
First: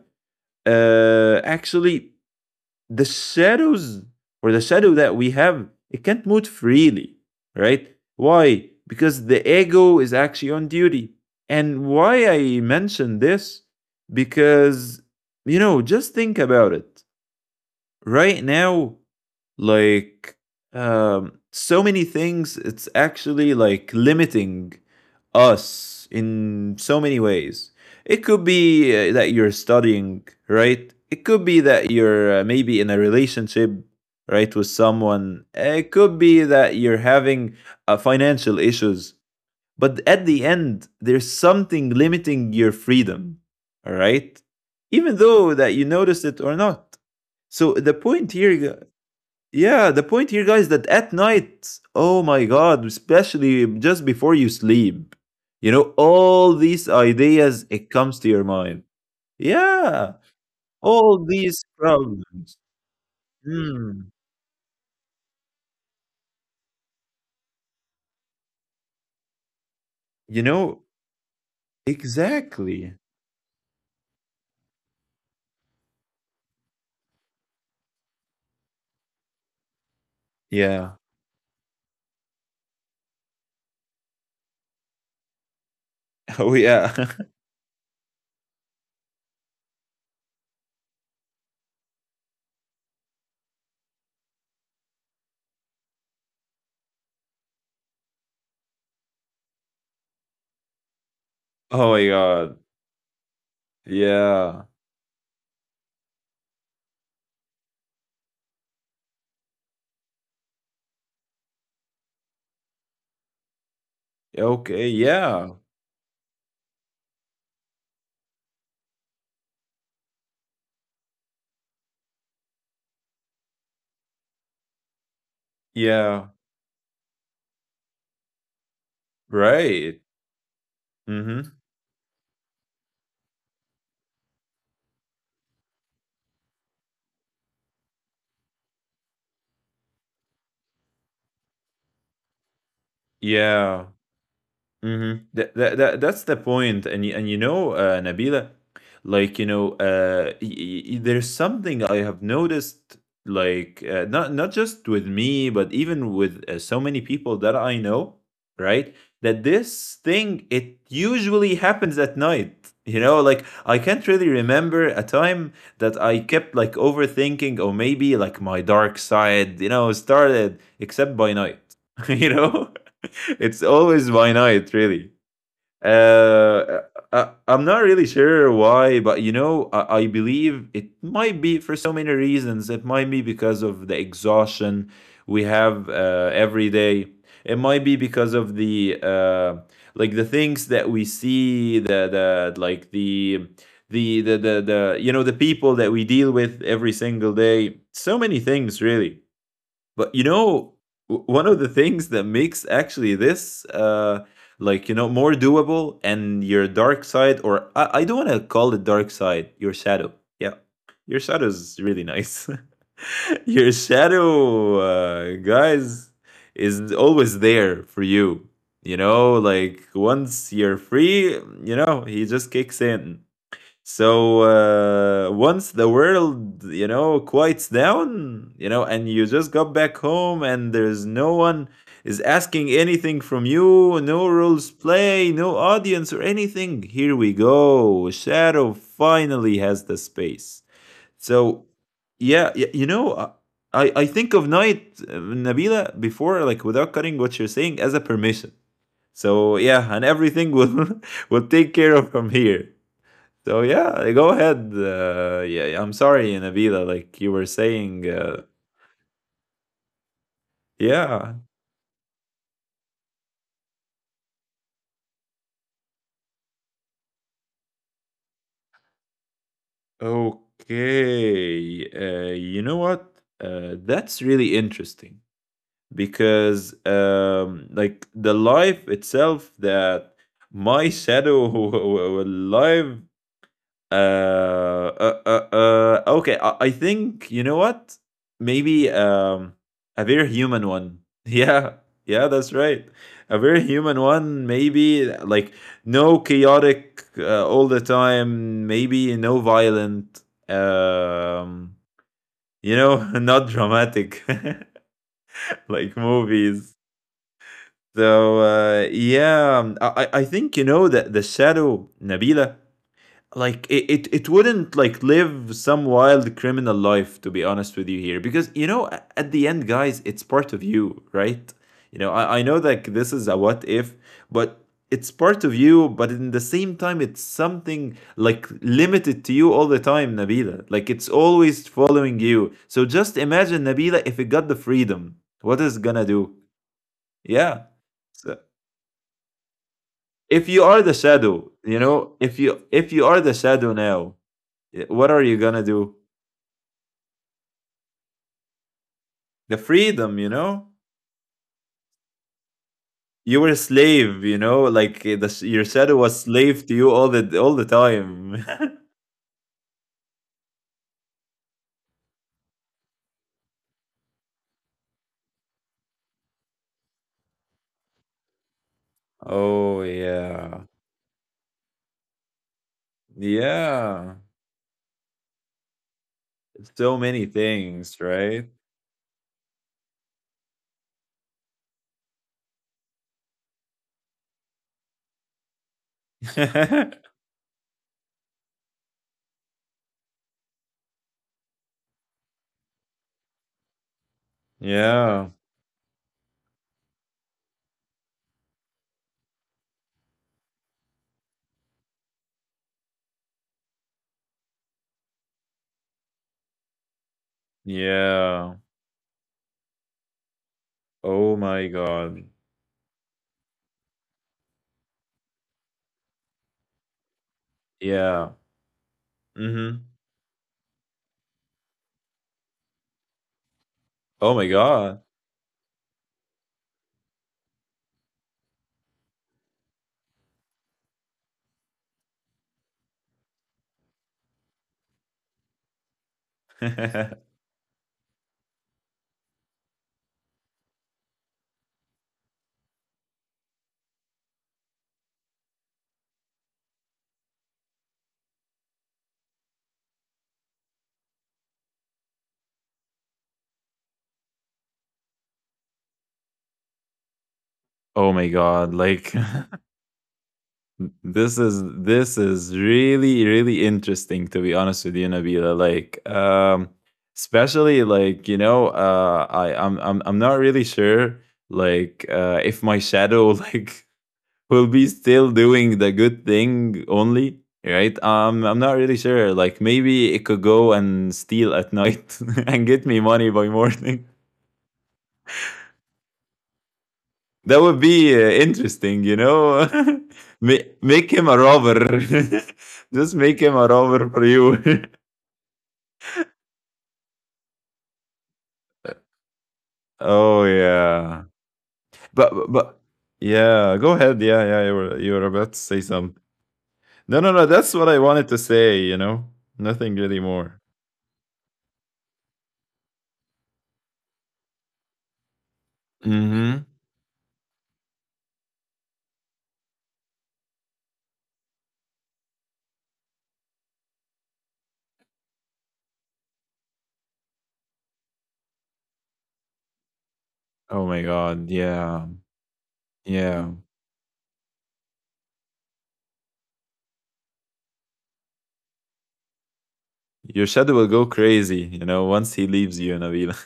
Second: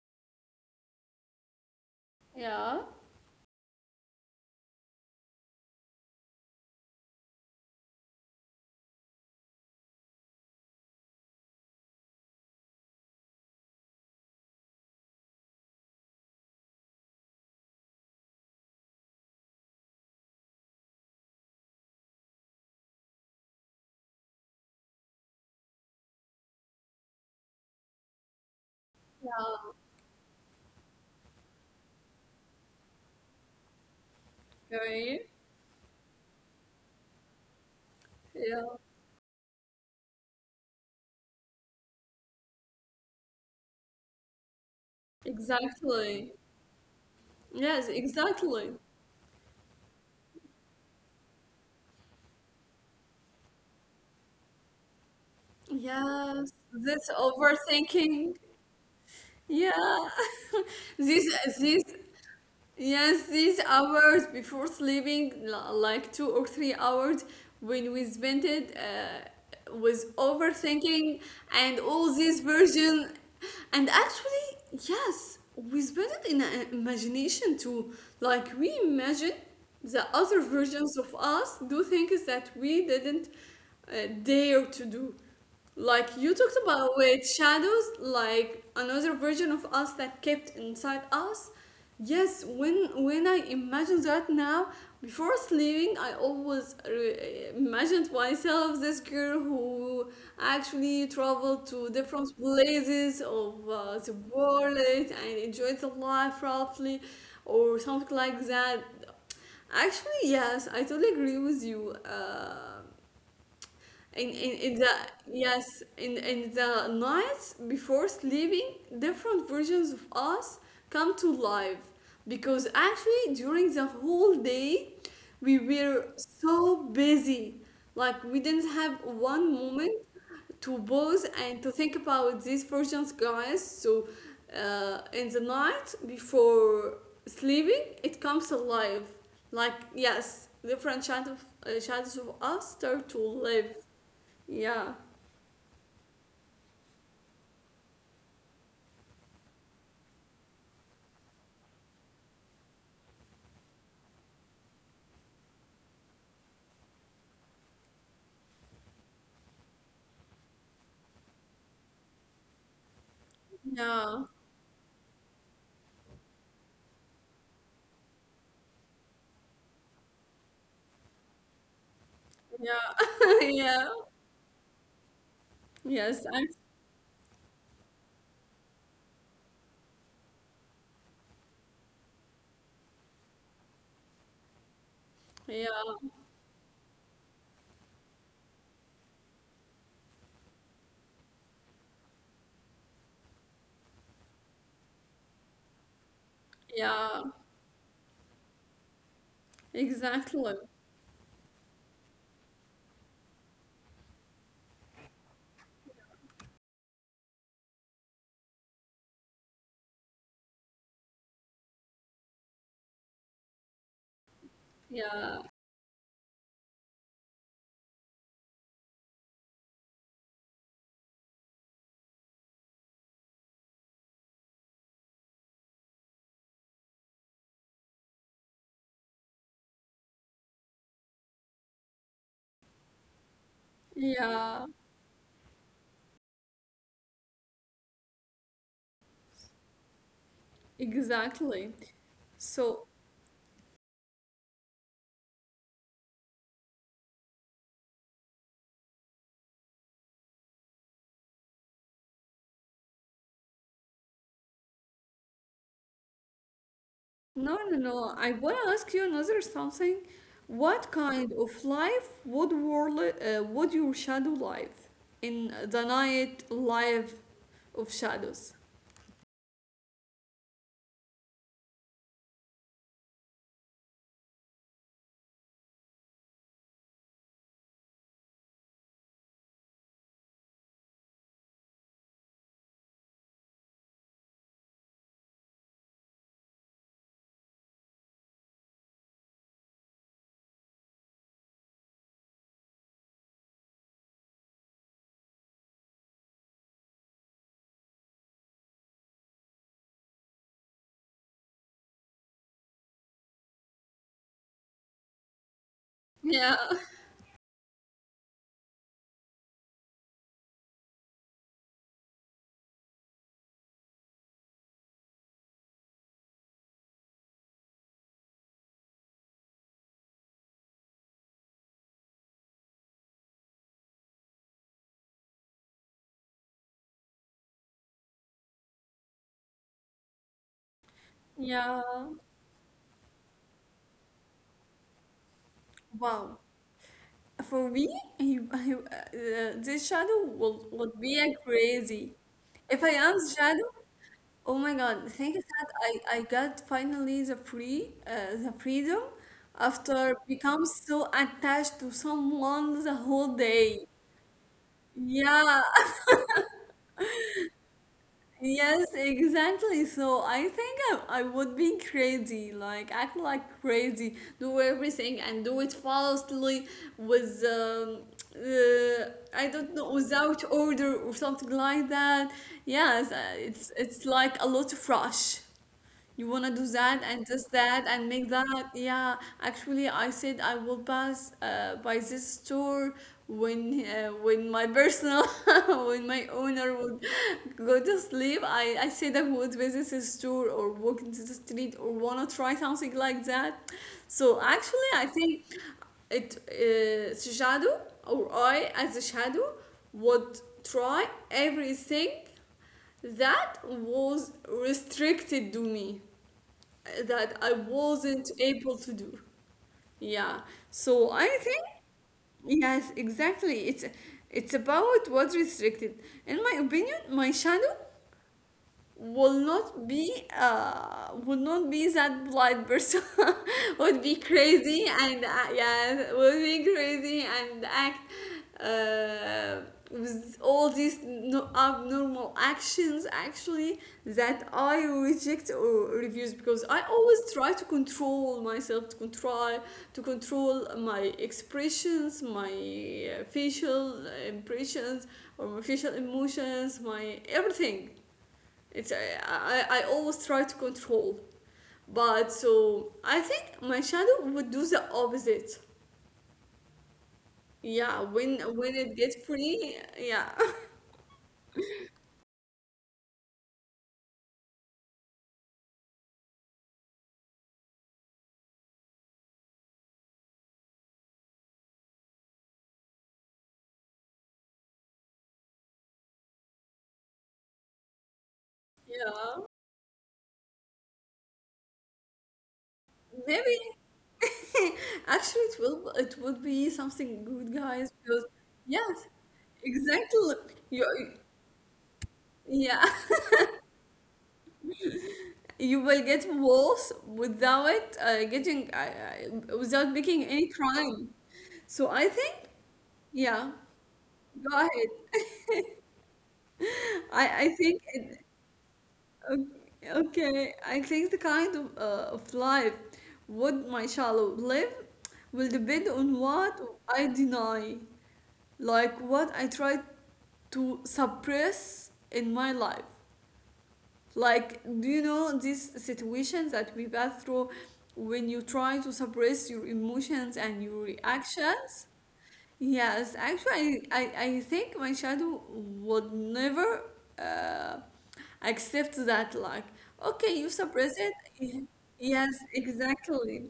[SPEAKER 2] Actually,
[SPEAKER 1] yeah.
[SPEAKER 2] the shadows or the shadow that we have, it can't move freely, right? Why? Because the ego is actually on duty. And why I mention this? Because you know, just think about it. Right now, like so many things it's actually like limiting us in so many ways. It could be that you're studying, right? It could be that you're maybe in a relationship, right, with
[SPEAKER 1] Right?
[SPEAKER 2] someone. It could be that you're having financial
[SPEAKER 1] Yeah,
[SPEAKER 2] issues, but at the end there's something limiting your freedom, all right, even though that you notice
[SPEAKER 1] exactly.
[SPEAKER 2] it or not. So
[SPEAKER 1] Yes,
[SPEAKER 2] the point
[SPEAKER 1] exactly.
[SPEAKER 2] here, yeah, the point here, guys, that at night, oh my god, especially just before you sleep, you know,
[SPEAKER 1] Yes,
[SPEAKER 2] all these
[SPEAKER 1] this
[SPEAKER 2] ideas, it comes to
[SPEAKER 1] overthinking.
[SPEAKER 2] your mind.
[SPEAKER 1] Yeah,
[SPEAKER 2] Yeah, all
[SPEAKER 1] these
[SPEAKER 2] these
[SPEAKER 1] these
[SPEAKER 2] problems.
[SPEAKER 1] yes these
[SPEAKER 2] Hmm.
[SPEAKER 1] hours before sleeping, like 2 or 3 hours when we spent it was
[SPEAKER 2] You know,
[SPEAKER 1] overthinking and all these
[SPEAKER 2] exactly.
[SPEAKER 1] version and actually, yes, we spend it in our imagination too. Like we imagine the other versions
[SPEAKER 2] Yeah.
[SPEAKER 1] of us do things that we didn't dare to do. Like you talked
[SPEAKER 2] Oh,
[SPEAKER 1] about
[SPEAKER 2] yeah.
[SPEAKER 1] with shadows, like another version of us that kept inside us. Yes, when I imagine that now, before sleeping, I always imagined myself this girl who actually traveled to
[SPEAKER 2] Oh my
[SPEAKER 1] different
[SPEAKER 2] god.
[SPEAKER 1] places of the
[SPEAKER 2] Yeah.
[SPEAKER 1] world and enjoyed the life roughly, or something like that. Actually, yes, I totally agree with you. In
[SPEAKER 2] Okay.
[SPEAKER 1] the
[SPEAKER 2] Yeah.
[SPEAKER 1] yes in the nights before sleeping different versions of us come to life because actually during the whole day we were
[SPEAKER 2] Yeah.
[SPEAKER 1] so busy like we didn't have one moment
[SPEAKER 2] Right.
[SPEAKER 1] to pause
[SPEAKER 2] Mm-hmm.
[SPEAKER 1] and to think about these versions guys so in the night before sleeping it comes alive like yes different shadows, shadows of us start to live
[SPEAKER 2] Yeah.
[SPEAKER 1] yeah,
[SPEAKER 2] Mm-hmm. That's the point, and and you know, Nabila, like you know, there's something I have noticed, like not not just with me, but even with so many people that I know, right? That this thing it usually happens at night. You know, like I can't
[SPEAKER 1] yeah,
[SPEAKER 2] really remember a time that I kept like overthinking, or maybe like my dark side, you know, started except by night. You know
[SPEAKER 1] yeah,
[SPEAKER 2] it's
[SPEAKER 1] yeah.
[SPEAKER 2] always by night, really.
[SPEAKER 1] Yes, I'm,
[SPEAKER 2] Uh, I'm not really sure why, but you know, I believe it might be for so many reasons. It might be because of the exhaustion we
[SPEAKER 1] yeah,
[SPEAKER 2] have every day. It might be because of the like the things that we see, the like the you know the people that we deal with every
[SPEAKER 1] yeah,
[SPEAKER 2] single day. So many things, really. But you
[SPEAKER 1] exactly.
[SPEAKER 2] know, one of the things that makes actually this like you know more doable and your dark side, or I don't want to call it dark side, your shadow. Yeah, your shadow is really nice. Your shadow,
[SPEAKER 1] Yeah,
[SPEAKER 2] guys, is always there for you. You know, like once you're free, you know he just kicks in. So once the world, you know, quiets down, you know, and you just got back home and there's no one is asking anything from you, no
[SPEAKER 1] yeah,
[SPEAKER 2] rules play, no audience or anything, here we go. Shadow finally has the space. So,
[SPEAKER 1] exactly.
[SPEAKER 2] yeah,
[SPEAKER 1] So,
[SPEAKER 2] you know, I think of Night, Nabila, before, like without cutting what you're saying, as a permission. So, yeah, and everything will, will take care of from here. So yeah, go ahead. Yeah, I'm sorry, Nabila. Like you were
[SPEAKER 1] no, no,
[SPEAKER 2] saying,
[SPEAKER 1] no. I want to ask you another something. What kind
[SPEAKER 2] yeah.
[SPEAKER 1] of life would your shadow life in the night life of shadows?
[SPEAKER 2] Okay. You know what? That's really interesting because, like the life itself that my shadow will live. Uh, okay. I think you know what? Maybe a very human one. Yeah, yeah, that's right. A very human one. Maybe like no chaotic all the time. Maybe no violent. Um, you know, not dramatic like
[SPEAKER 1] Yeah,
[SPEAKER 2] movies. So yeah, I think you know that the shadow, Nabila, like it wouldn't like live some wild criminal life, to be honest with you here, because you know at the end, guys, it's part of you, right? You know I know that this is a what if, but it's part of you, but in the same time it's something like limited to you all the time, Nabila, like it's always
[SPEAKER 1] yeah.
[SPEAKER 2] following you. So just imagine, Nabila, if it got the freedom, what is it gonna do?
[SPEAKER 1] Wow.
[SPEAKER 2] Yeah,
[SPEAKER 1] For me,
[SPEAKER 2] so
[SPEAKER 1] this shadow
[SPEAKER 2] if you are the
[SPEAKER 1] would be a
[SPEAKER 2] shadow, you know,
[SPEAKER 1] crazy. If I
[SPEAKER 2] if you
[SPEAKER 1] am
[SPEAKER 2] are
[SPEAKER 1] the
[SPEAKER 2] the
[SPEAKER 1] shadow,
[SPEAKER 2] shadow now,
[SPEAKER 1] oh my
[SPEAKER 2] eh,
[SPEAKER 1] God,
[SPEAKER 2] what are
[SPEAKER 1] thank
[SPEAKER 2] you gonna
[SPEAKER 1] God
[SPEAKER 2] do?
[SPEAKER 1] I got finally the freedom
[SPEAKER 2] The
[SPEAKER 1] after
[SPEAKER 2] freedom, you
[SPEAKER 1] become
[SPEAKER 2] know.
[SPEAKER 1] so attached to someone the whole
[SPEAKER 2] You were a
[SPEAKER 1] day.
[SPEAKER 2] slave, you know. Like eh,
[SPEAKER 1] Yeah,
[SPEAKER 2] your shadow was slave to you all the time.
[SPEAKER 1] yes, exactly. So I think I would be crazy, like act like crazy, do everything and do it falsely with I
[SPEAKER 2] Oh
[SPEAKER 1] don't know without
[SPEAKER 2] yeah,
[SPEAKER 1] order or something like that. Yes, it's
[SPEAKER 2] yeah.
[SPEAKER 1] like a lot of rush. You wanna do
[SPEAKER 2] So
[SPEAKER 1] that
[SPEAKER 2] many
[SPEAKER 1] and just that
[SPEAKER 2] things,
[SPEAKER 1] and make
[SPEAKER 2] right?
[SPEAKER 1] that. Yeah, actually, I said I will pass by this store when my personal when my owner will go to sleep. I say that would visit a store or walk into the street or wanna try something like that. So actually, I
[SPEAKER 2] Yeah,
[SPEAKER 1] think it shadow or I as a shadow would try everything that was restricted to me that I wasn't
[SPEAKER 2] yeah.
[SPEAKER 1] able to do. Yeah. So I
[SPEAKER 2] Oh
[SPEAKER 1] think
[SPEAKER 2] my god.
[SPEAKER 1] yes, exactly. It's about what's restricted. In my opinion, my shadow
[SPEAKER 2] Yeah.
[SPEAKER 1] will not
[SPEAKER 2] Mm-hmm.
[SPEAKER 1] be will not be that blind person would be
[SPEAKER 2] Oh my
[SPEAKER 1] crazy
[SPEAKER 2] god.
[SPEAKER 1] and yeah would be crazy and act uh, with all these abnormal actions actually that I reject or refuse because I always try to control myself to control my expressions my facial impressions or my facial emotions my everything it's I always try to control, but so I think my shadow would do the opposite. Yeah,
[SPEAKER 2] Oh my
[SPEAKER 1] when
[SPEAKER 2] god.
[SPEAKER 1] it gets
[SPEAKER 2] Like
[SPEAKER 1] free, yeah,
[SPEAKER 2] This is really really interesting, to be honest with you, Nabila. Like, especially like you know, I I'm not really sure like if my shadow like will be still doing the good thing only, right? I'm not really sure.
[SPEAKER 1] yeah,
[SPEAKER 2] Like, maybe it could go and steal at night and get me money by
[SPEAKER 1] maybe.
[SPEAKER 2] morning.
[SPEAKER 1] Actually, it will it would be something good,
[SPEAKER 2] That would
[SPEAKER 1] guys.
[SPEAKER 2] be
[SPEAKER 1] Because yes,
[SPEAKER 2] interesting, you know.
[SPEAKER 1] exactly.
[SPEAKER 2] Make
[SPEAKER 1] You
[SPEAKER 2] him a robber.
[SPEAKER 1] yeah,
[SPEAKER 2] Just make him a robber for you.
[SPEAKER 1] you will get worse without getting without making any
[SPEAKER 2] Oh
[SPEAKER 1] crime.
[SPEAKER 2] yeah,
[SPEAKER 1] So I
[SPEAKER 2] but
[SPEAKER 1] think
[SPEAKER 2] but but-
[SPEAKER 1] yeah.
[SPEAKER 2] yeah. Go ahead.
[SPEAKER 1] Go
[SPEAKER 2] Yeah, yeah. You were about to
[SPEAKER 1] ahead.
[SPEAKER 2] say something. No, no,
[SPEAKER 1] I
[SPEAKER 2] no. That's
[SPEAKER 1] think
[SPEAKER 2] what I
[SPEAKER 1] it,
[SPEAKER 2] wanted to say. You know, nothing really
[SPEAKER 1] okay.
[SPEAKER 2] more.
[SPEAKER 1] I think the kind of life would my child live will depend on what
[SPEAKER 2] Mm-hmm.
[SPEAKER 1] I deny, like what I try to suppress in my life. Like do you know these situations that we pass through when you try to suppress your emotions and your
[SPEAKER 2] Oh my god.
[SPEAKER 1] reactions?
[SPEAKER 2] Yeah.
[SPEAKER 1] Yes,
[SPEAKER 2] Yeah.
[SPEAKER 1] actually, I think my shadow would never. Uh, accept that like okay you
[SPEAKER 2] Your shadow will
[SPEAKER 1] suppress
[SPEAKER 2] go crazy.
[SPEAKER 1] it
[SPEAKER 2] You know,
[SPEAKER 1] yes
[SPEAKER 2] once he leaves you, Nabila.
[SPEAKER 1] exactly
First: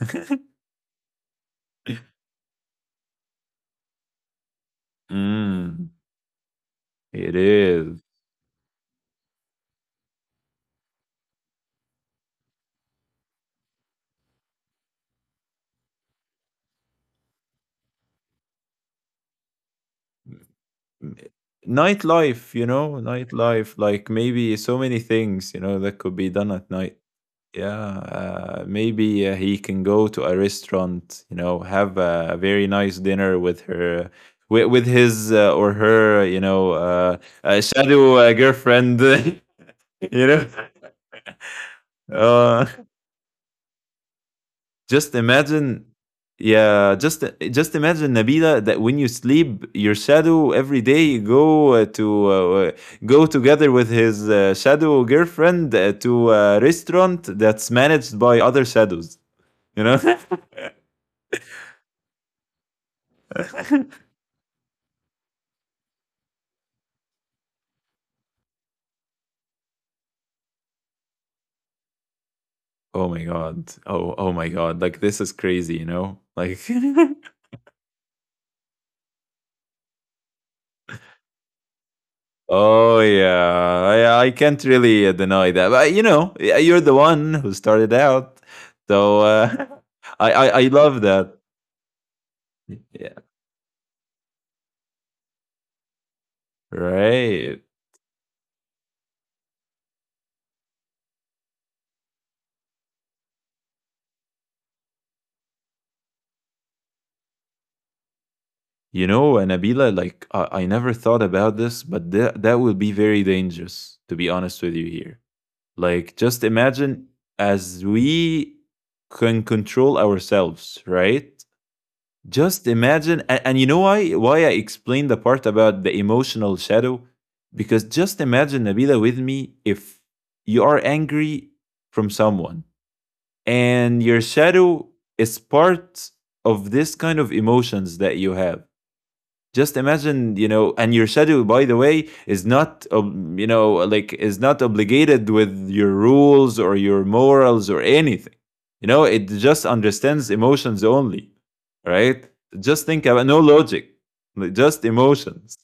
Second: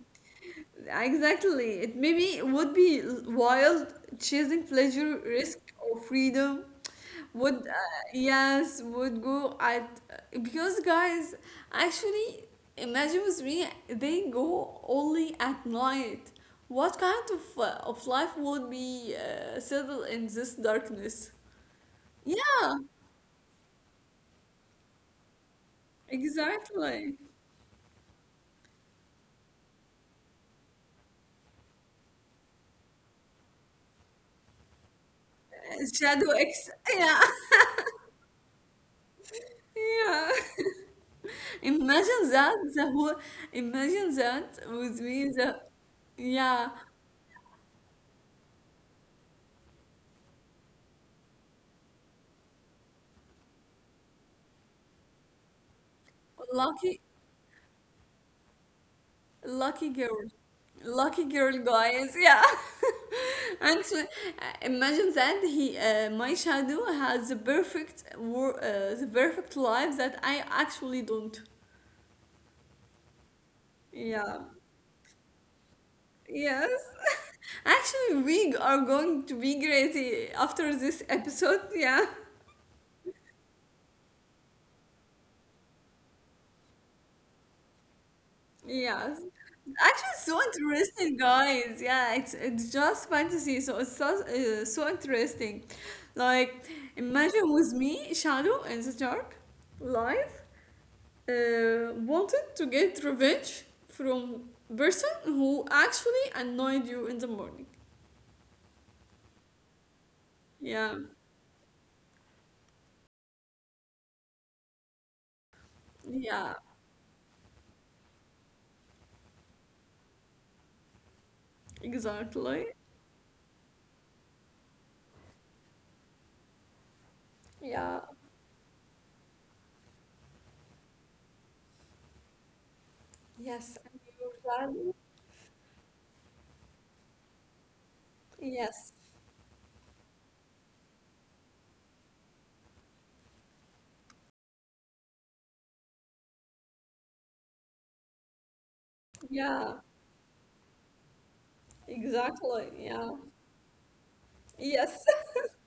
[SPEAKER 1] exactly it maybe would be wild chasing pleasure risk
[SPEAKER 2] Mm,
[SPEAKER 1] or freedom
[SPEAKER 2] it
[SPEAKER 1] would
[SPEAKER 2] is.
[SPEAKER 1] yes would go at because guys actually imagine with me they go only at night what kind of life would be settled in this
[SPEAKER 2] m-
[SPEAKER 1] darkness
[SPEAKER 2] Nightlife,
[SPEAKER 1] yeah
[SPEAKER 2] you know, nightlife, like maybe so many things, you know, that could be done at night.
[SPEAKER 1] exactly
[SPEAKER 2] Yeah, maybe he can go to a restaurant, you know, have a very nice dinner with her, with his or
[SPEAKER 1] Shadow
[SPEAKER 2] her, you
[SPEAKER 1] ex
[SPEAKER 2] know,
[SPEAKER 1] yeah
[SPEAKER 2] shadow girlfriend,
[SPEAKER 1] Yeah.
[SPEAKER 2] you know.
[SPEAKER 1] Imagine that
[SPEAKER 2] Uh,
[SPEAKER 1] the whole imagine that with
[SPEAKER 2] Just
[SPEAKER 1] me the
[SPEAKER 2] imagine,
[SPEAKER 1] yeah
[SPEAKER 2] yeah, just imagine, Nabila, that when you sleep, your shadow every day you go to uh, go together with his shadow girlfriend to a
[SPEAKER 1] lucky
[SPEAKER 2] restaurant that's managed by other shadows. You
[SPEAKER 1] lucky
[SPEAKER 2] know?
[SPEAKER 1] girl lucky girl guys yeah actually imagine that he my shadow has the perfect the perfect life that I actually don't
[SPEAKER 2] Oh my god. Oh
[SPEAKER 1] yeah
[SPEAKER 2] my god. Like this is crazy. You know? Like.
[SPEAKER 1] yes actually we are going to be crazy after this episode yeah
[SPEAKER 2] Oh yeah, I can't really deny that. But you know, you're the one who started out, so
[SPEAKER 1] yes actually,
[SPEAKER 2] I,
[SPEAKER 1] so
[SPEAKER 2] I I love
[SPEAKER 1] interesting, guys. Yeah, it's just
[SPEAKER 2] that.
[SPEAKER 1] fantasy, so it's so so interesting. Like, imagine
[SPEAKER 2] Right.
[SPEAKER 1] with me, Shadow in the dark, live, wanted to get revenge from person who actually annoyed you in the morning.
[SPEAKER 2] You know, and Nabila, like I
[SPEAKER 1] Yeah,
[SPEAKER 2] never thought about this, but that that will be very dangerous, to be honest with you here. Like just
[SPEAKER 1] yeah,
[SPEAKER 2] imagine as we can control ourselves, right?
[SPEAKER 1] exactly.
[SPEAKER 2] Just imagine, and you know why I explained the part about the emotional shadow? Because
[SPEAKER 1] Yeah,
[SPEAKER 2] just imagine, Nabila, with me, if you are angry from someone,
[SPEAKER 1] yes, and
[SPEAKER 2] and your
[SPEAKER 1] your
[SPEAKER 2] shadow
[SPEAKER 1] value.
[SPEAKER 2] is part of this kind of emotions that you have,
[SPEAKER 1] Yes,
[SPEAKER 2] just imagine, you know, and your shadow, by the way, is not you know like is not obligated with your rules or your morals or anything. You know it just
[SPEAKER 1] yeah,
[SPEAKER 2] understands emotions only, right?
[SPEAKER 1] exactly.
[SPEAKER 2] Just think
[SPEAKER 1] Yeah,
[SPEAKER 2] about no logic, like, just
[SPEAKER 1] yes,
[SPEAKER 2] emotions.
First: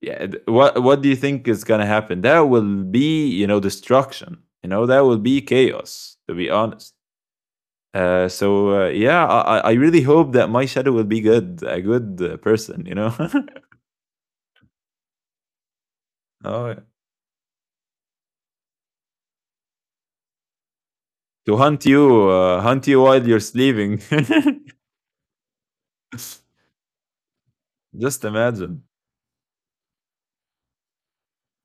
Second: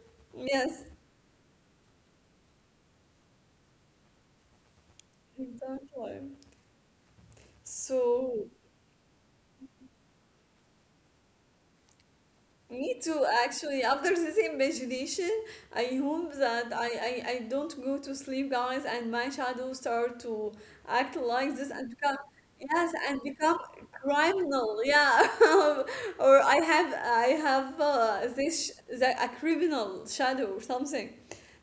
[SPEAKER 2] Yeah,
[SPEAKER 1] yes,
[SPEAKER 2] what do you think is going to happen? That will be, you know, destruction, you know, that will be chaos,
[SPEAKER 1] exactly.
[SPEAKER 2] to be honest.
[SPEAKER 1] So,
[SPEAKER 2] Yeah, I really hope that my shadow will be good, a good person, you
[SPEAKER 1] me
[SPEAKER 2] know.
[SPEAKER 1] too, actually. After this imagination, I hope that
[SPEAKER 2] Oh,
[SPEAKER 1] I don't go to sleep, guys, and my shadow start to act
[SPEAKER 2] to
[SPEAKER 1] like this and become,
[SPEAKER 2] hunt
[SPEAKER 1] yes,
[SPEAKER 2] you
[SPEAKER 1] and
[SPEAKER 2] while you're
[SPEAKER 1] become
[SPEAKER 2] sleeping.
[SPEAKER 1] criminal. Yeah. Or I have
[SPEAKER 2] Just
[SPEAKER 1] this
[SPEAKER 2] imagine.
[SPEAKER 1] the, a criminal shadow or something.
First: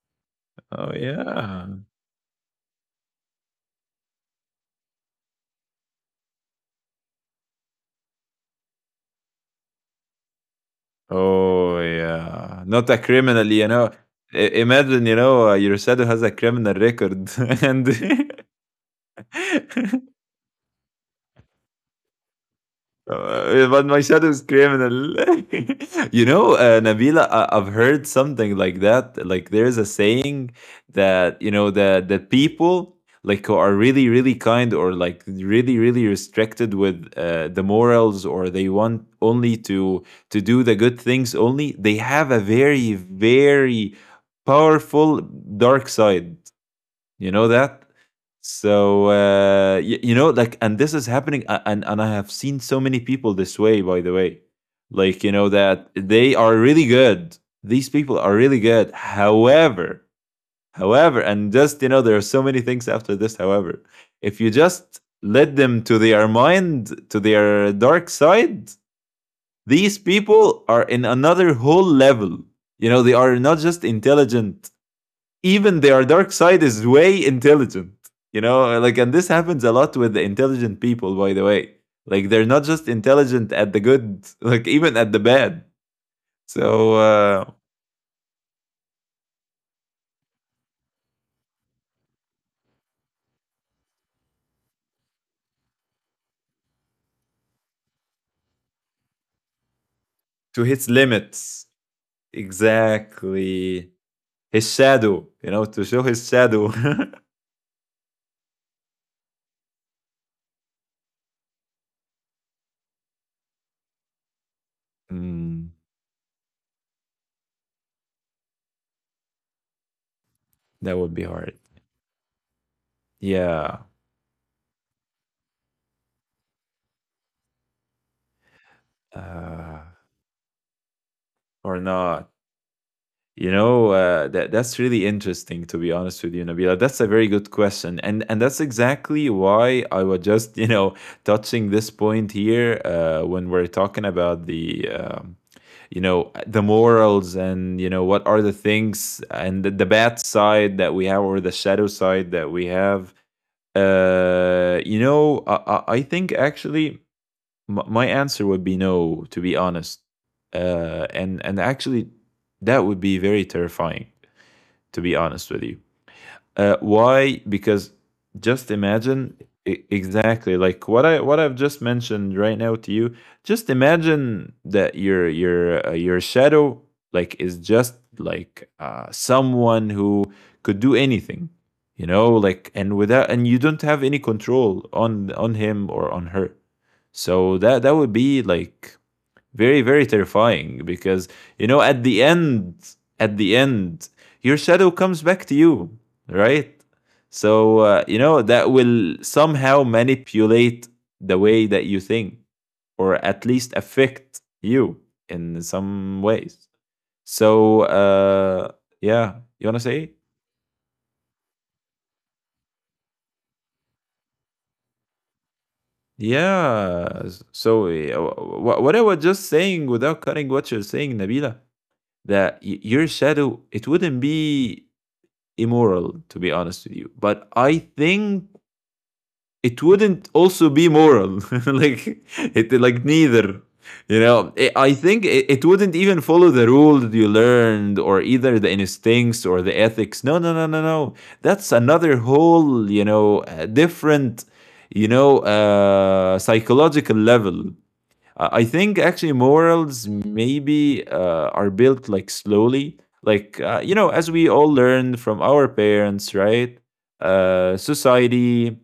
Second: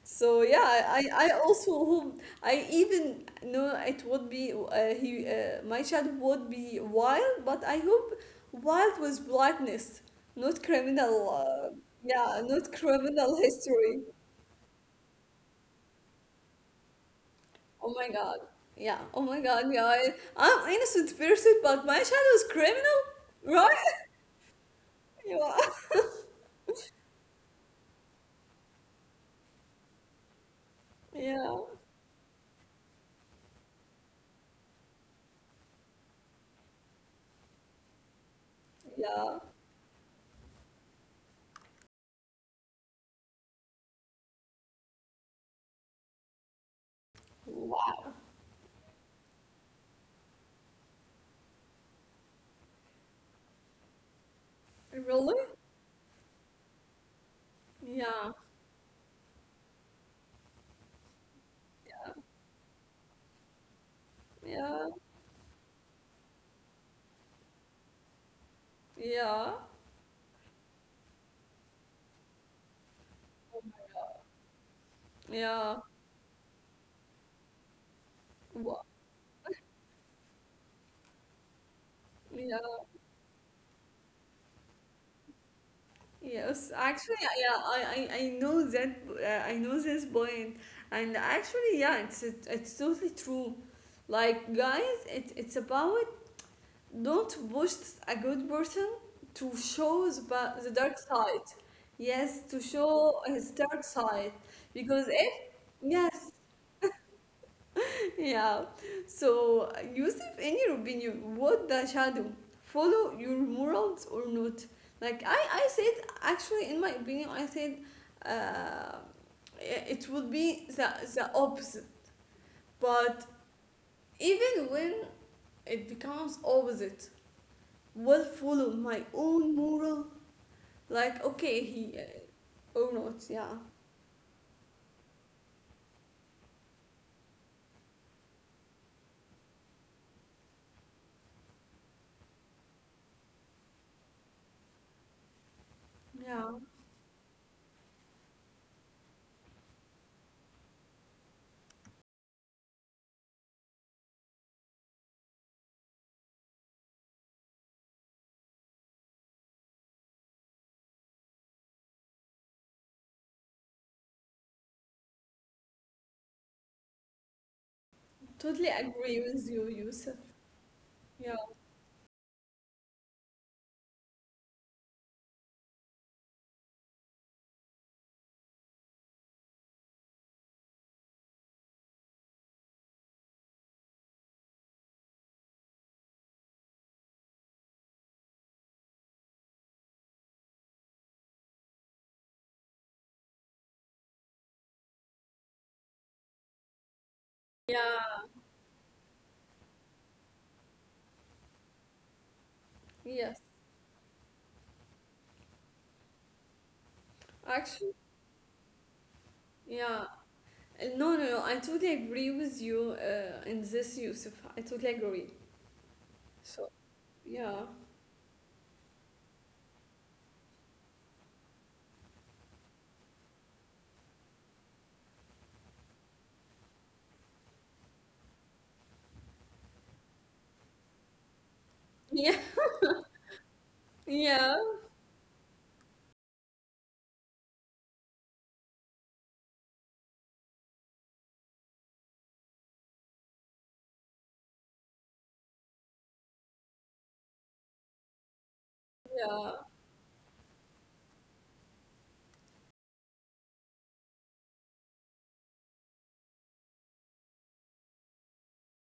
[SPEAKER 1] So yeah,
[SPEAKER 2] Oh
[SPEAKER 1] I
[SPEAKER 2] yeah.
[SPEAKER 1] also hope I even know it would be he my shadow would be wild, but I hope wild with blackness not criminal,
[SPEAKER 2] Oh
[SPEAKER 1] yeah,
[SPEAKER 2] yeah.
[SPEAKER 1] not
[SPEAKER 2] Not a
[SPEAKER 1] criminal
[SPEAKER 2] criminal, you know.
[SPEAKER 1] history.
[SPEAKER 2] I- Imagine, you know, your shadow has a criminal record, and
[SPEAKER 1] Oh my God. Yeah. Oh my God. Yeah. I, I'm innocent person, but my child was criminal,
[SPEAKER 2] But
[SPEAKER 1] right?
[SPEAKER 2] my shadow is criminal.
[SPEAKER 1] Yeah.
[SPEAKER 2] You know, Nabila, I've heard something like that. Like there's a saying that you
[SPEAKER 1] Yeah.
[SPEAKER 2] know the people like who are really really kind or like really really restricted with the morals or they want
[SPEAKER 1] Yeah.
[SPEAKER 2] only to do the good things only. They have a very very powerful dark side, you know that?
[SPEAKER 1] Wow.
[SPEAKER 2] So you know, like, and this is happening, and I have seen so many people this way. By the way, like you
[SPEAKER 1] Really?
[SPEAKER 2] know that they are really good. These people
[SPEAKER 1] Yeah.
[SPEAKER 2] are really good. However, however, and just you know, there are so many things after this. However, if you
[SPEAKER 1] Yeah.
[SPEAKER 2] just let them to their mind, to their dark side,
[SPEAKER 1] Yeah.
[SPEAKER 2] these people are in another whole level. You know, they are not just intelligent, even
[SPEAKER 1] Yeah.
[SPEAKER 2] their dark side is way intelligent, you know,
[SPEAKER 1] Wow.
[SPEAKER 2] like, and this happens a lot with the intelligent people, by the way, like they're not
[SPEAKER 1] Yeah.
[SPEAKER 2] just intelligent at the good, like even at the bad.
[SPEAKER 1] Yes.
[SPEAKER 2] So
[SPEAKER 1] Actually, yeah. I know that. I know this point, and actually, yeah. It's it's totally true. Like guys, it's about don't boost a good person to show the
[SPEAKER 2] to
[SPEAKER 1] ba- the
[SPEAKER 2] his
[SPEAKER 1] dark side.
[SPEAKER 2] limits,
[SPEAKER 1] Yes, to show his
[SPEAKER 2] exactly,
[SPEAKER 1] dark side.
[SPEAKER 2] his
[SPEAKER 1] Because
[SPEAKER 2] shadow,
[SPEAKER 1] if,
[SPEAKER 2] you know, to show his
[SPEAKER 1] yes,
[SPEAKER 2] shadow.
[SPEAKER 1] yeah. So, Yusuf, in your opinion, what the shadow? Follow your morals or not? Like, I,
[SPEAKER 2] Mm,
[SPEAKER 1] I said, actually, in my opinion, I said uh, it would be
[SPEAKER 2] that
[SPEAKER 1] the,
[SPEAKER 2] would be
[SPEAKER 1] the
[SPEAKER 2] hard,
[SPEAKER 1] opposite. But
[SPEAKER 2] yeah.
[SPEAKER 1] even when it becomes opposite, will follow my own
[SPEAKER 2] uh
[SPEAKER 1] moral. Like, okay,
[SPEAKER 2] or
[SPEAKER 1] he
[SPEAKER 2] not.
[SPEAKER 1] or not,
[SPEAKER 2] You
[SPEAKER 1] yeah.
[SPEAKER 2] know, that that's really interesting, to be honest with you, Nabila. That's a very good question, and that's exactly why I was just you know touching this point here, when we're talking about the you know,
[SPEAKER 1] Yeah,
[SPEAKER 2] the morals, and you know what are the things and the bad side that we have, or the shadow side that we have. You know, I think actually my answer would be no, to be honest. And actually that would be very terrifying, to be honest with you. Why? Because
[SPEAKER 1] totally
[SPEAKER 2] just
[SPEAKER 1] agree
[SPEAKER 2] imagine,
[SPEAKER 1] with you, Yusuf.
[SPEAKER 2] exactly like what
[SPEAKER 1] Yeah.
[SPEAKER 2] I've just mentioned right now to you. Just imagine that your shadow like is just like someone who could do anything, you know, like, and you don't have any control on him or on her. So that that would be like very very terrifying, because you know, at the end, at the end, your shadow comes back to you, right? So you
[SPEAKER 1] Yeah.
[SPEAKER 2] know, that will somehow manipulate the way that you think, or
[SPEAKER 1] Yes.
[SPEAKER 2] at least affect you in some ways.
[SPEAKER 1] Actually,
[SPEAKER 2] So yeah, you
[SPEAKER 1] yeah.
[SPEAKER 2] want to say.
[SPEAKER 1] No, no, no. I totally agree with you in this, Yusuf. I totally agree. So,
[SPEAKER 2] Yeah,
[SPEAKER 1] yeah.
[SPEAKER 2] so what I was just saying without cutting what you're saying, Nabila, that your shadow, it wouldn't be immoral, to be honest with you. But I think it wouldn't also be moral, like
[SPEAKER 1] Yeah.
[SPEAKER 2] it, like neither. You know,
[SPEAKER 1] Yeah.
[SPEAKER 2] I think it wouldn't even follow the rule that you learned, or either the instincts or the ethics. No, no, no, no, no. That's another whole, you know, different, you know, psychological level. I think actually
[SPEAKER 1] Yeah.
[SPEAKER 2] morals maybe are built like slowly, like you know, as we all learn from our parents, right? Society.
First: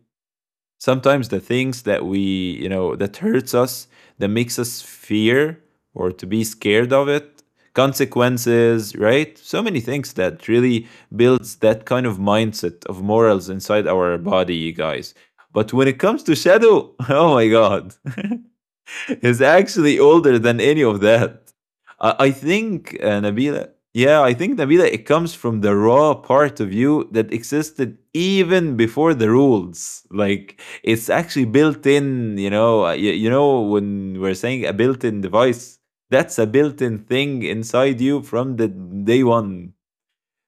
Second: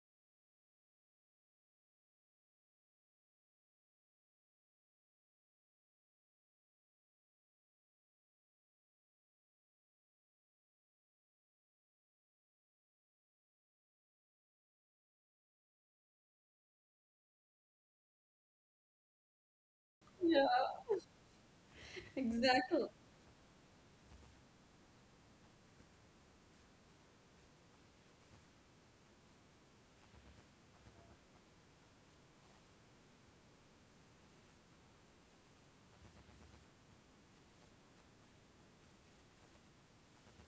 [SPEAKER 2] Sometimes the things that we, you know, that hurts us, that makes us fear or to be scared of it, consequences, right? So many things that really builds that kind of mindset of morals inside our body, you guys. But when it comes to shadow, oh my god. Is actually older
[SPEAKER 1] Yeah.
[SPEAKER 2] than any of that. I
[SPEAKER 1] Exactly.
[SPEAKER 2] think, Nabila, yeah, I think, Nabila, it comes from the raw part of you that existed even before the rules. Like, it's actually built in, you know, you know, when we're saying a built in device, that's a built in thing inside you from the day one.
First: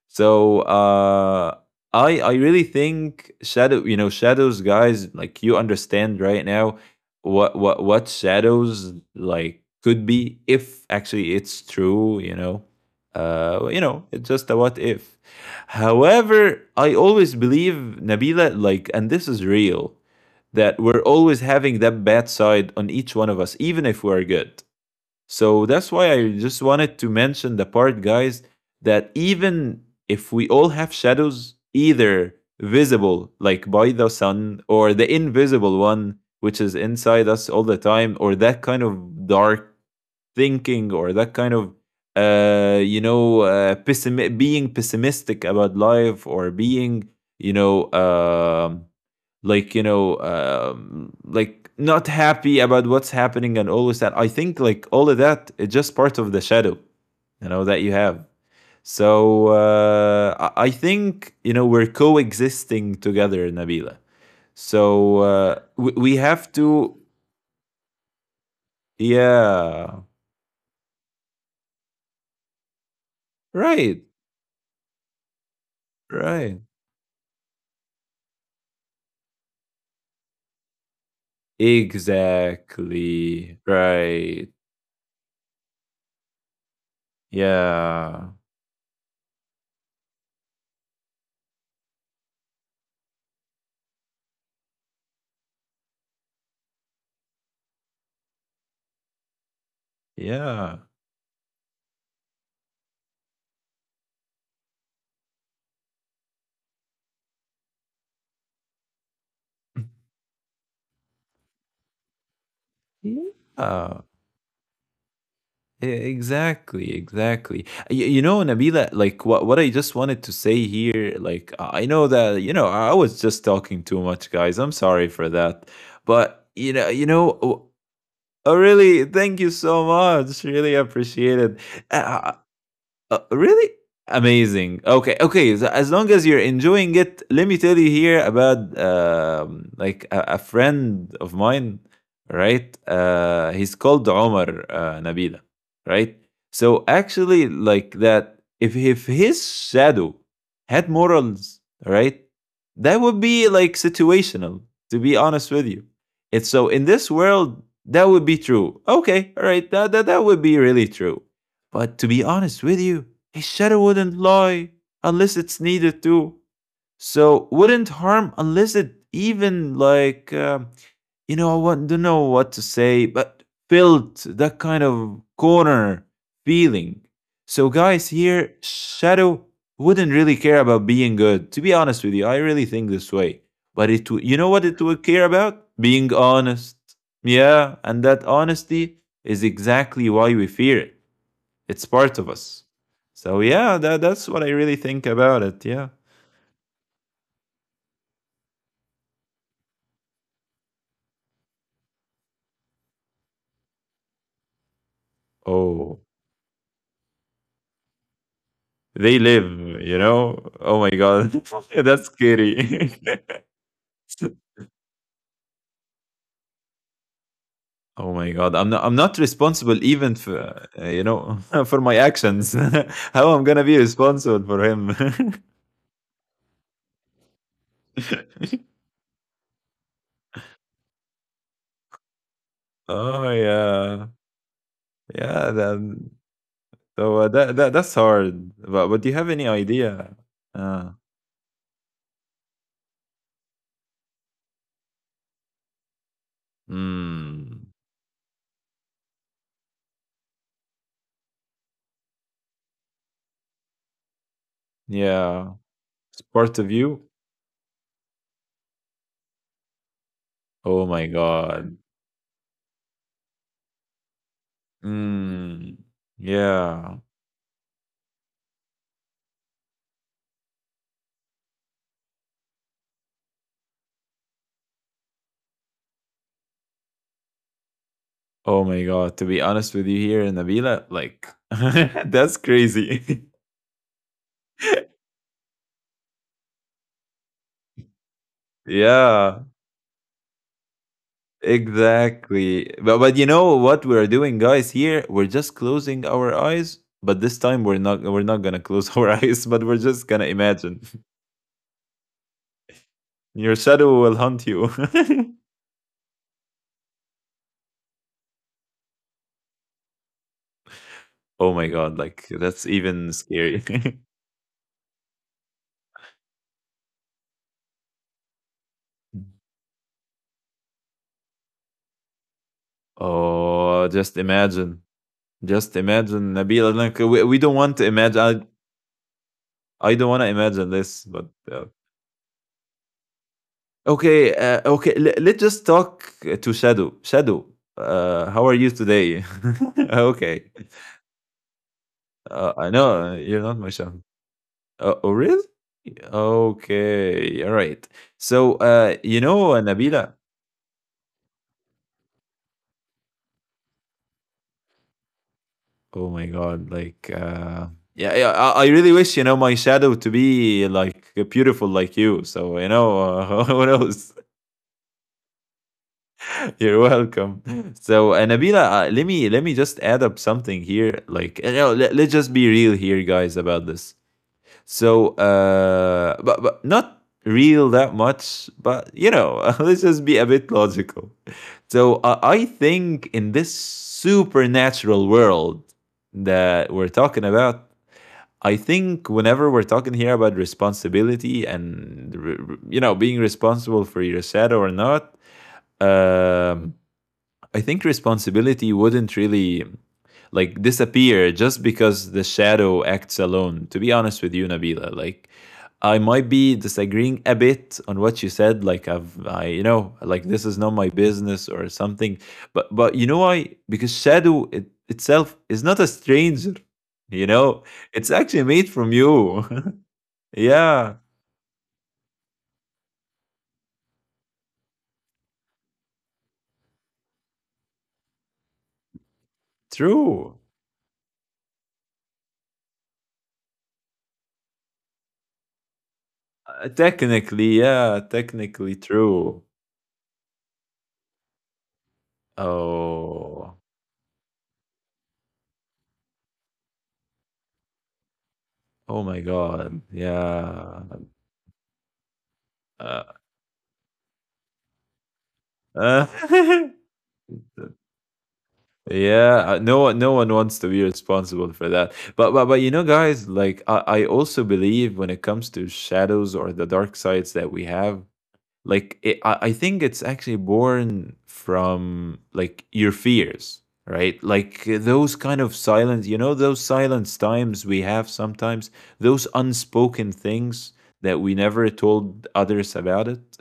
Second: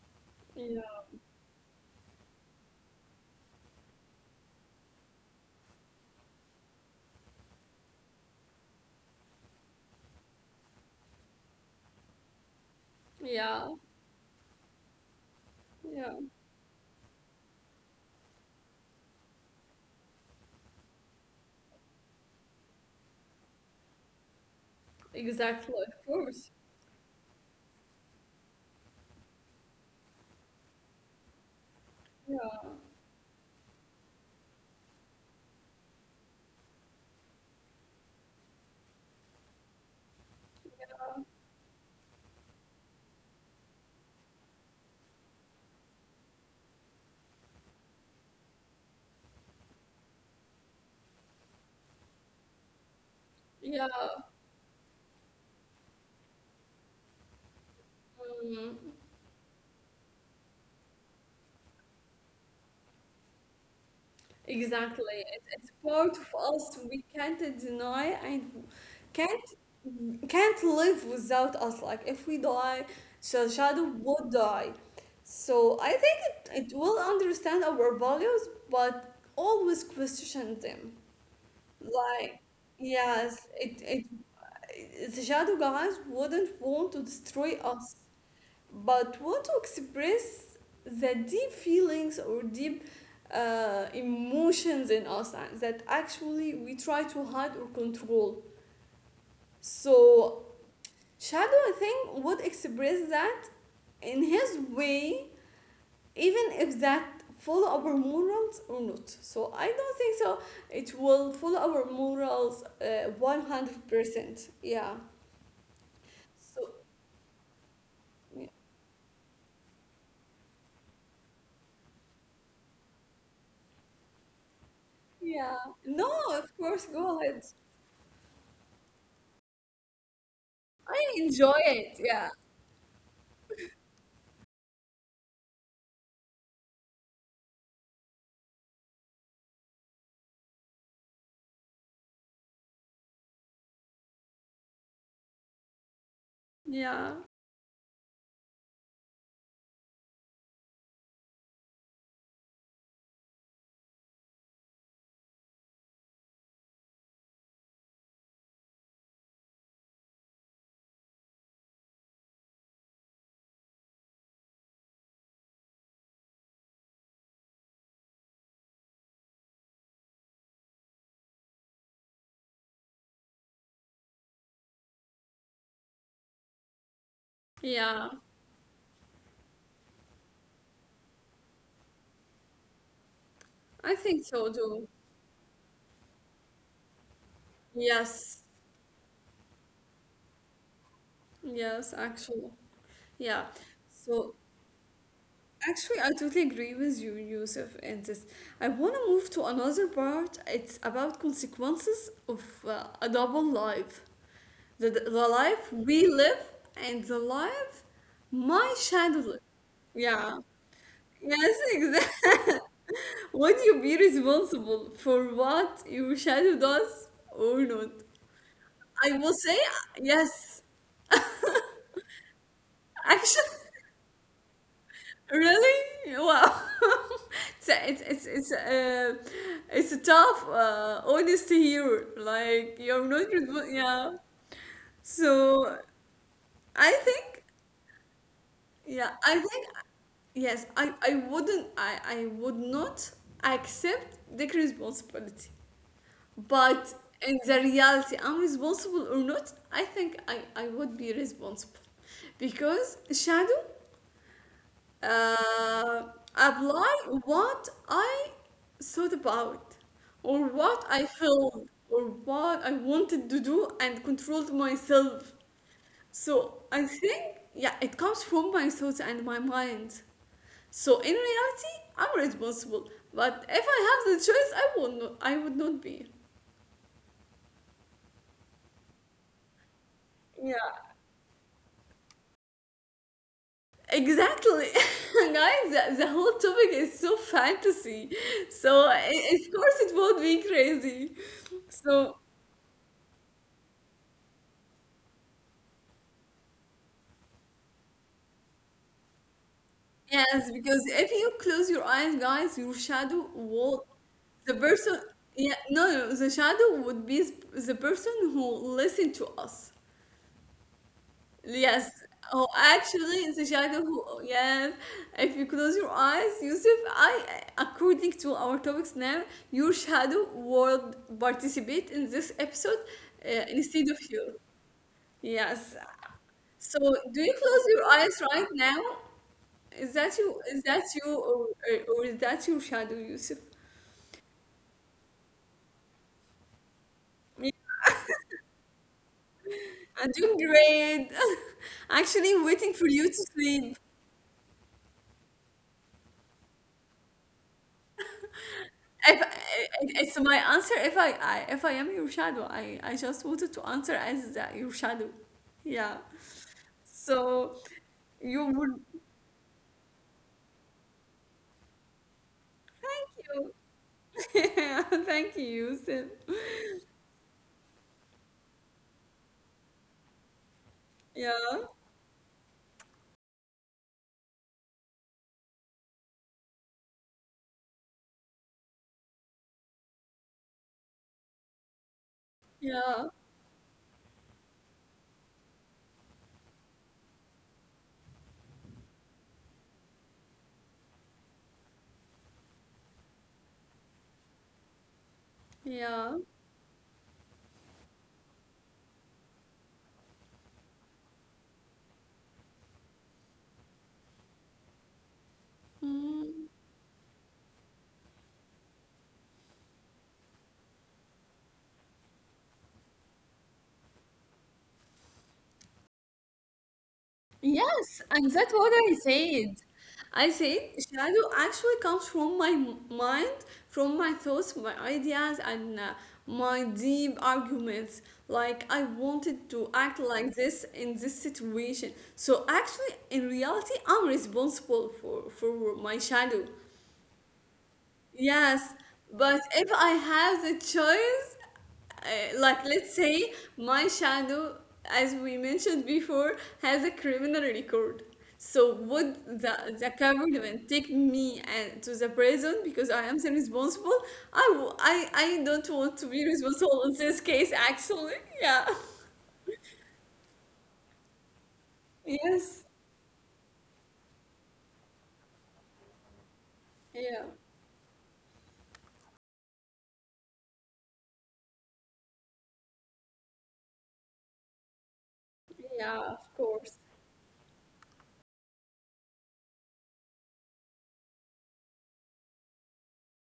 [SPEAKER 2] So
[SPEAKER 1] Yeah.
[SPEAKER 2] I really think shadow, you know, shadows, guys, like, you understand right now what shadows like could be if actually it's true, you know.
[SPEAKER 1] Yeah.
[SPEAKER 2] You know, it's just a what if.
[SPEAKER 1] Yeah.
[SPEAKER 2] However, I always believe, Nabila, like, and this is real, that we're always having that bad side on each one of us even if we're good. So
[SPEAKER 1] Exactly.
[SPEAKER 2] that's
[SPEAKER 1] Of
[SPEAKER 2] why I
[SPEAKER 1] course.
[SPEAKER 2] just wanted to mention the part, guys, that even if we all have shadows, either
[SPEAKER 1] Yeah.
[SPEAKER 2] visible, like by the sun, or the invisible one, which is inside us all the time, or that kind of dark thinking, or that kind of you know, being pessimistic about life, or being, you know, like, you know, like not happy about what's happening, and all
[SPEAKER 1] Yeah.
[SPEAKER 2] of that, I think like all of that is just part of the shadow you know that you have.
[SPEAKER 1] Mm.
[SPEAKER 2] So think, you know, we're coexisting together, Nabila. So
[SPEAKER 1] Exactly.
[SPEAKER 2] we
[SPEAKER 1] Part of
[SPEAKER 2] have
[SPEAKER 1] us
[SPEAKER 2] to,
[SPEAKER 1] we can't deny and can't
[SPEAKER 2] yeah.
[SPEAKER 1] can't live without us. Like if we die, the shadow
[SPEAKER 2] Right,
[SPEAKER 1] would die. So I think it,
[SPEAKER 2] right,
[SPEAKER 1] it will understand our values, but always question them. Like yes,
[SPEAKER 2] exactly
[SPEAKER 1] it
[SPEAKER 2] right.
[SPEAKER 1] the shadow guys wouldn't want to destroy us
[SPEAKER 2] Yeah,
[SPEAKER 1] but want to express the deep feelings or deep emotions in us that actually we try to hide or control. So
[SPEAKER 2] yeah,
[SPEAKER 1] shadow, I think, would express that in his way, even if that follow our morals or not. So I don't think so. It will follow our morals one hundred
[SPEAKER 2] yeah.
[SPEAKER 1] percent. Yeah. So
[SPEAKER 2] Exactly, exactly. You know, Nabila, like what I just wanted to say here, like I know that you know I was just talking too much, guys. I'm sorry for
[SPEAKER 1] yeah.
[SPEAKER 2] that,
[SPEAKER 1] No,
[SPEAKER 2] but
[SPEAKER 1] of course,
[SPEAKER 2] you
[SPEAKER 1] go ahead.
[SPEAKER 2] know, oh, oh, really, thank you so much. Really
[SPEAKER 1] I
[SPEAKER 2] appreciate
[SPEAKER 1] enjoy
[SPEAKER 2] it.
[SPEAKER 1] it. Yeah.
[SPEAKER 2] Uh, really amazing. Okay, okay. So as long as you're enjoying it, let me tell you here about like a friend of mine, right? He's called Omar, Nabila, right? So
[SPEAKER 1] Yeah.
[SPEAKER 2] actually, like that, if his shadow had morals, right, that would be like situational. To be honest with you, it's so in this world that would be true. Okay, all right, that would be really true. But to be honest with you, a shadow wouldn't lie unless it's needed to. So wouldn't harm unless it even like you know, I want, don't know what to say, but felt that kind of corner feeling. So
[SPEAKER 1] Yeah,
[SPEAKER 2] guys, here shadow wouldn't really care about being good. To be honest with you, I really think this way.
[SPEAKER 1] I
[SPEAKER 2] But
[SPEAKER 1] think
[SPEAKER 2] you
[SPEAKER 1] so
[SPEAKER 2] know what
[SPEAKER 1] too.
[SPEAKER 2] it would care about? Being honest. Yeah, and that
[SPEAKER 1] Yes,
[SPEAKER 2] honesty is exactly why we fear it. It's
[SPEAKER 1] yes,
[SPEAKER 2] part of
[SPEAKER 1] actually.
[SPEAKER 2] us.
[SPEAKER 1] Yeah.
[SPEAKER 2] So yeah, that
[SPEAKER 1] So
[SPEAKER 2] that's what I really think about it. Yeah.
[SPEAKER 1] actually, I totally agree with you, Yusuf, in this. I want to move to another part. It's about consequences of a double life. The life we
[SPEAKER 2] Oh,
[SPEAKER 1] live and the life my shadow
[SPEAKER 2] they
[SPEAKER 1] lives.
[SPEAKER 2] live. You
[SPEAKER 1] Yeah.
[SPEAKER 2] know. Oh my god,
[SPEAKER 1] Yes,
[SPEAKER 2] that's
[SPEAKER 1] exactly.
[SPEAKER 2] scary.
[SPEAKER 1] Would you be responsible for what your shadow does or not?
[SPEAKER 2] Oh my god, I'm not. I'm
[SPEAKER 1] I
[SPEAKER 2] not
[SPEAKER 1] will say
[SPEAKER 2] responsible even
[SPEAKER 1] yes.
[SPEAKER 2] for you know, for my actions.
[SPEAKER 1] Actually,
[SPEAKER 2] How I'm gonna be responsible for him?
[SPEAKER 1] really? Wow. It's a, it's it's a tough honesty here. Like you're not
[SPEAKER 2] Oh
[SPEAKER 1] responsible. Yeah.
[SPEAKER 2] yeah, yeah.
[SPEAKER 1] So
[SPEAKER 2] Then
[SPEAKER 1] I
[SPEAKER 2] so
[SPEAKER 1] think
[SPEAKER 2] that's hard.
[SPEAKER 1] yeah,
[SPEAKER 2] But do you
[SPEAKER 1] I
[SPEAKER 2] have any
[SPEAKER 1] think
[SPEAKER 2] idea?
[SPEAKER 1] yes, I
[SPEAKER 2] Uh,
[SPEAKER 1] I wouldn't I I would not accept the responsibility. But in the
[SPEAKER 2] mm,
[SPEAKER 1] reality, I'm responsible or not, I think I would be responsible because shadow
[SPEAKER 2] yeah,
[SPEAKER 1] uh,
[SPEAKER 2] it's part of
[SPEAKER 1] apply
[SPEAKER 2] you.
[SPEAKER 1] what I thought about, or what I
[SPEAKER 2] Oh my
[SPEAKER 1] felt,
[SPEAKER 2] god.
[SPEAKER 1] or what I wanted to do, and controlled myself.
[SPEAKER 2] Mm,
[SPEAKER 1] So I think,
[SPEAKER 2] yeah.
[SPEAKER 1] yeah, it comes from my thoughts and my mind. So in reality, I'm responsible. But if I have the choice, I would not. I would not be.
[SPEAKER 2] Oh my God. To be honest with you here,
[SPEAKER 1] Yeah,
[SPEAKER 2] Nabila, like that's crazy.
[SPEAKER 1] exactly, guys. The whole topic is so fantasy, so i- of
[SPEAKER 2] Yeah,
[SPEAKER 1] course it would be crazy. So
[SPEAKER 2] exactly. But you know what we're doing, guys, here? We're just closing our eyes, but this time we're not gonna close our eyes, but we're just gonna
[SPEAKER 1] yes, because
[SPEAKER 2] imagine.
[SPEAKER 1] if you close your eyes, guys, your shadow
[SPEAKER 2] Your
[SPEAKER 1] will.
[SPEAKER 2] shadow will hunt
[SPEAKER 1] The
[SPEAKER 2] you.
[SPEAKER 1] person, yeah, no, no, no, the shadow would be the person who listened to us.
[SPEAKER 2] Oh my God,
[SPEAKER 1] Yes.
[SPEAKER 2] like
[SPEAKER 1] Oh,
[SPEAKER 2] that's even
[SPEAKER 1] actually, the
[SPEAKER 2] scary.
[SPEAKER 1] shadow who, yes. If you close your eyes, Yusuf, I, according to our topics now, your shadow would participate in this episode
[SPEAKER 2] Oh,
[SPEAKER 1] instead of
[SPEAKER 2] just
[SPEAKER 1] you.
[SPEAKER 2] imagine.
[SPEAKER 1] Yes.
[SPEAKER 2] Just imagine, Nabila.
[SPEAKER 1] So,
[SPEAKER 2] Like
[SPEAKER 1] do you
[SPEAKER 2] we don't
[SPEAKER 1] close
[SPEAKER 2] want
[SPEAKER 1] your
[SPEAKER 2] to
[SPEAKER 1] eyes
[SPEAKER 2] imagine.
[SPEAKER 1] right now? Is
[SPEAKER 2] I
[SPEAKER 1] that
[SPEAKER 2] don't want to
[SPEAKER 1] you? Is
[SPEAKER 2] imagine
[SPEAKER 1] that you,
[SPEAKER 2] this, but
[SPEAKER 1] or, or, or is that your shadow, Yusuf?
[SPEAKER 2] okay, okay. Let's just talk to Shadow. Shadow, how are you today?
[SPEAKER 1] I'm doing
[SPEAKER 2] Okay,
[SPEAKER 1] great. Actually, waiting
[SPEAKER 2] I
[SPEAKER 1] for you to
[SPEAKER 2] know, you're not
[SPEAKER 1] sleep.
[SPEAKER 2] my son. Oh really? Okay, all right. So,
[SPEAKER 1] If
[SPEAKER 2] you know,
[SPEAKER 1] I- it's
[SPEAKER 2] Nabila.
[SPEAKER 1] my answer, if I, I if I am your shadow, I just wanted to answer as that your shadow. Yeah.
[SPEAKER 2] Oh my God, like,
[SPEAKER 1] So you
[SPEAKER 2] yeah, yeah.
[SPEAKER 1] would.
[SPEAKER 2] I really wish you know my shadow to be like beautiful like you. So you know, what else?
[SPEAKER 1] Thank you. Thank you, Yusuf.
[SPEAKER 2] You're welcome. So, Nabila, let me just add up something here. Like, you
[SPEAKER 1] Yeah.
[SPEAKER 2] know, let's just be real here, guys, about this. So, but not real that much. But you know, let's just be a bit logical. So, I
[SPEAKER 1] Yeah.
[SPEAKER 2] think in this supernatural world that we're talking about, I think whenever we're talking here about responsibility and you know being responsible for your shadow or not,
[SPEAKER 1] Yeah.
[SPEAKER 2] um I think responsibility wouldn't really like disappear just because the shadow acts alone. To be honest with you, Nabila, like I might
[SPEAKER 1] Mm.
[SPEAKER 2] be disagreeing a bit on what you said. Like I, you know, like this is not my business or something. But you know why? Because shadow, it, itself is not a stranger. You know,
[SPEAKER 1] Yes,
[SPEAKER 2] it's
[SPEAKER 1] and that's
[SPEAKER 2] actually
[SPEAKER 1] what
[SPEAKER 2] made
[SPEAKER 1] I
[SPEAKER 2] from
[SPEAKER 1] said.
[SPEAKER 2] you.
[SPEAKER 1] I said
[SPEAKER 2] Yeah,
[SPEAKER 1] shadow actually comes from my mind, from my thoughts, my ideas, and my deep arguments. Like, I wanted to act like
[SPEAKER 2] true.
[SPEAKER 1] this in this situation. So, actually, in reality, I'm responsible for my shadow.
[SPEAKER 2] Technically, yeah,
[SPEAKER 1] Yes,
[SPEAKER 2] technically true.
[SPEAKER 1] but if I have the choice, like let's say
[SPEAKER 2] Oh.
[SPEAKER 1] my shadow, as we mentioned before, has a criminal record. So
[SPEAKER 2] Oh my
[SPEAKER 1] would the,
[SPEAKER 2] god.
[SPEAKER 1] the government
[SPEAKER 2] Yeah.
[SPEAKER 1] take me and to the prison because
[SPEAKER 2] Uh,
[SPEAKER 1] I am the responsible? I, w- I, I don't
[SPEAKER 2] uh.
[SPEAKER 1] want to be responsible in this case, actually. Yeah.
[SPEAKER 2] Yeah, no one, no one wants to be responsible for that. But you
[SPEAKER 1] Yes.
[SPEAKER 2] know, guys, like I also believe when it comes to shadows or the dark sides
[SPEAKER 1] Yeah.
[SPEAKER 2] that we have, like it, I think it's actually born from like your fears, right? Like those kind of silence, you
[SPEAKER 1] Yeah,
[SPEAKER 2] know,
[SPEAKER 1] of
[SPEAKER 2] those
[SPEAKER 1] course.
[SPEAKER 2] silence times we have sometimes, those unspoken things that we never told others about it.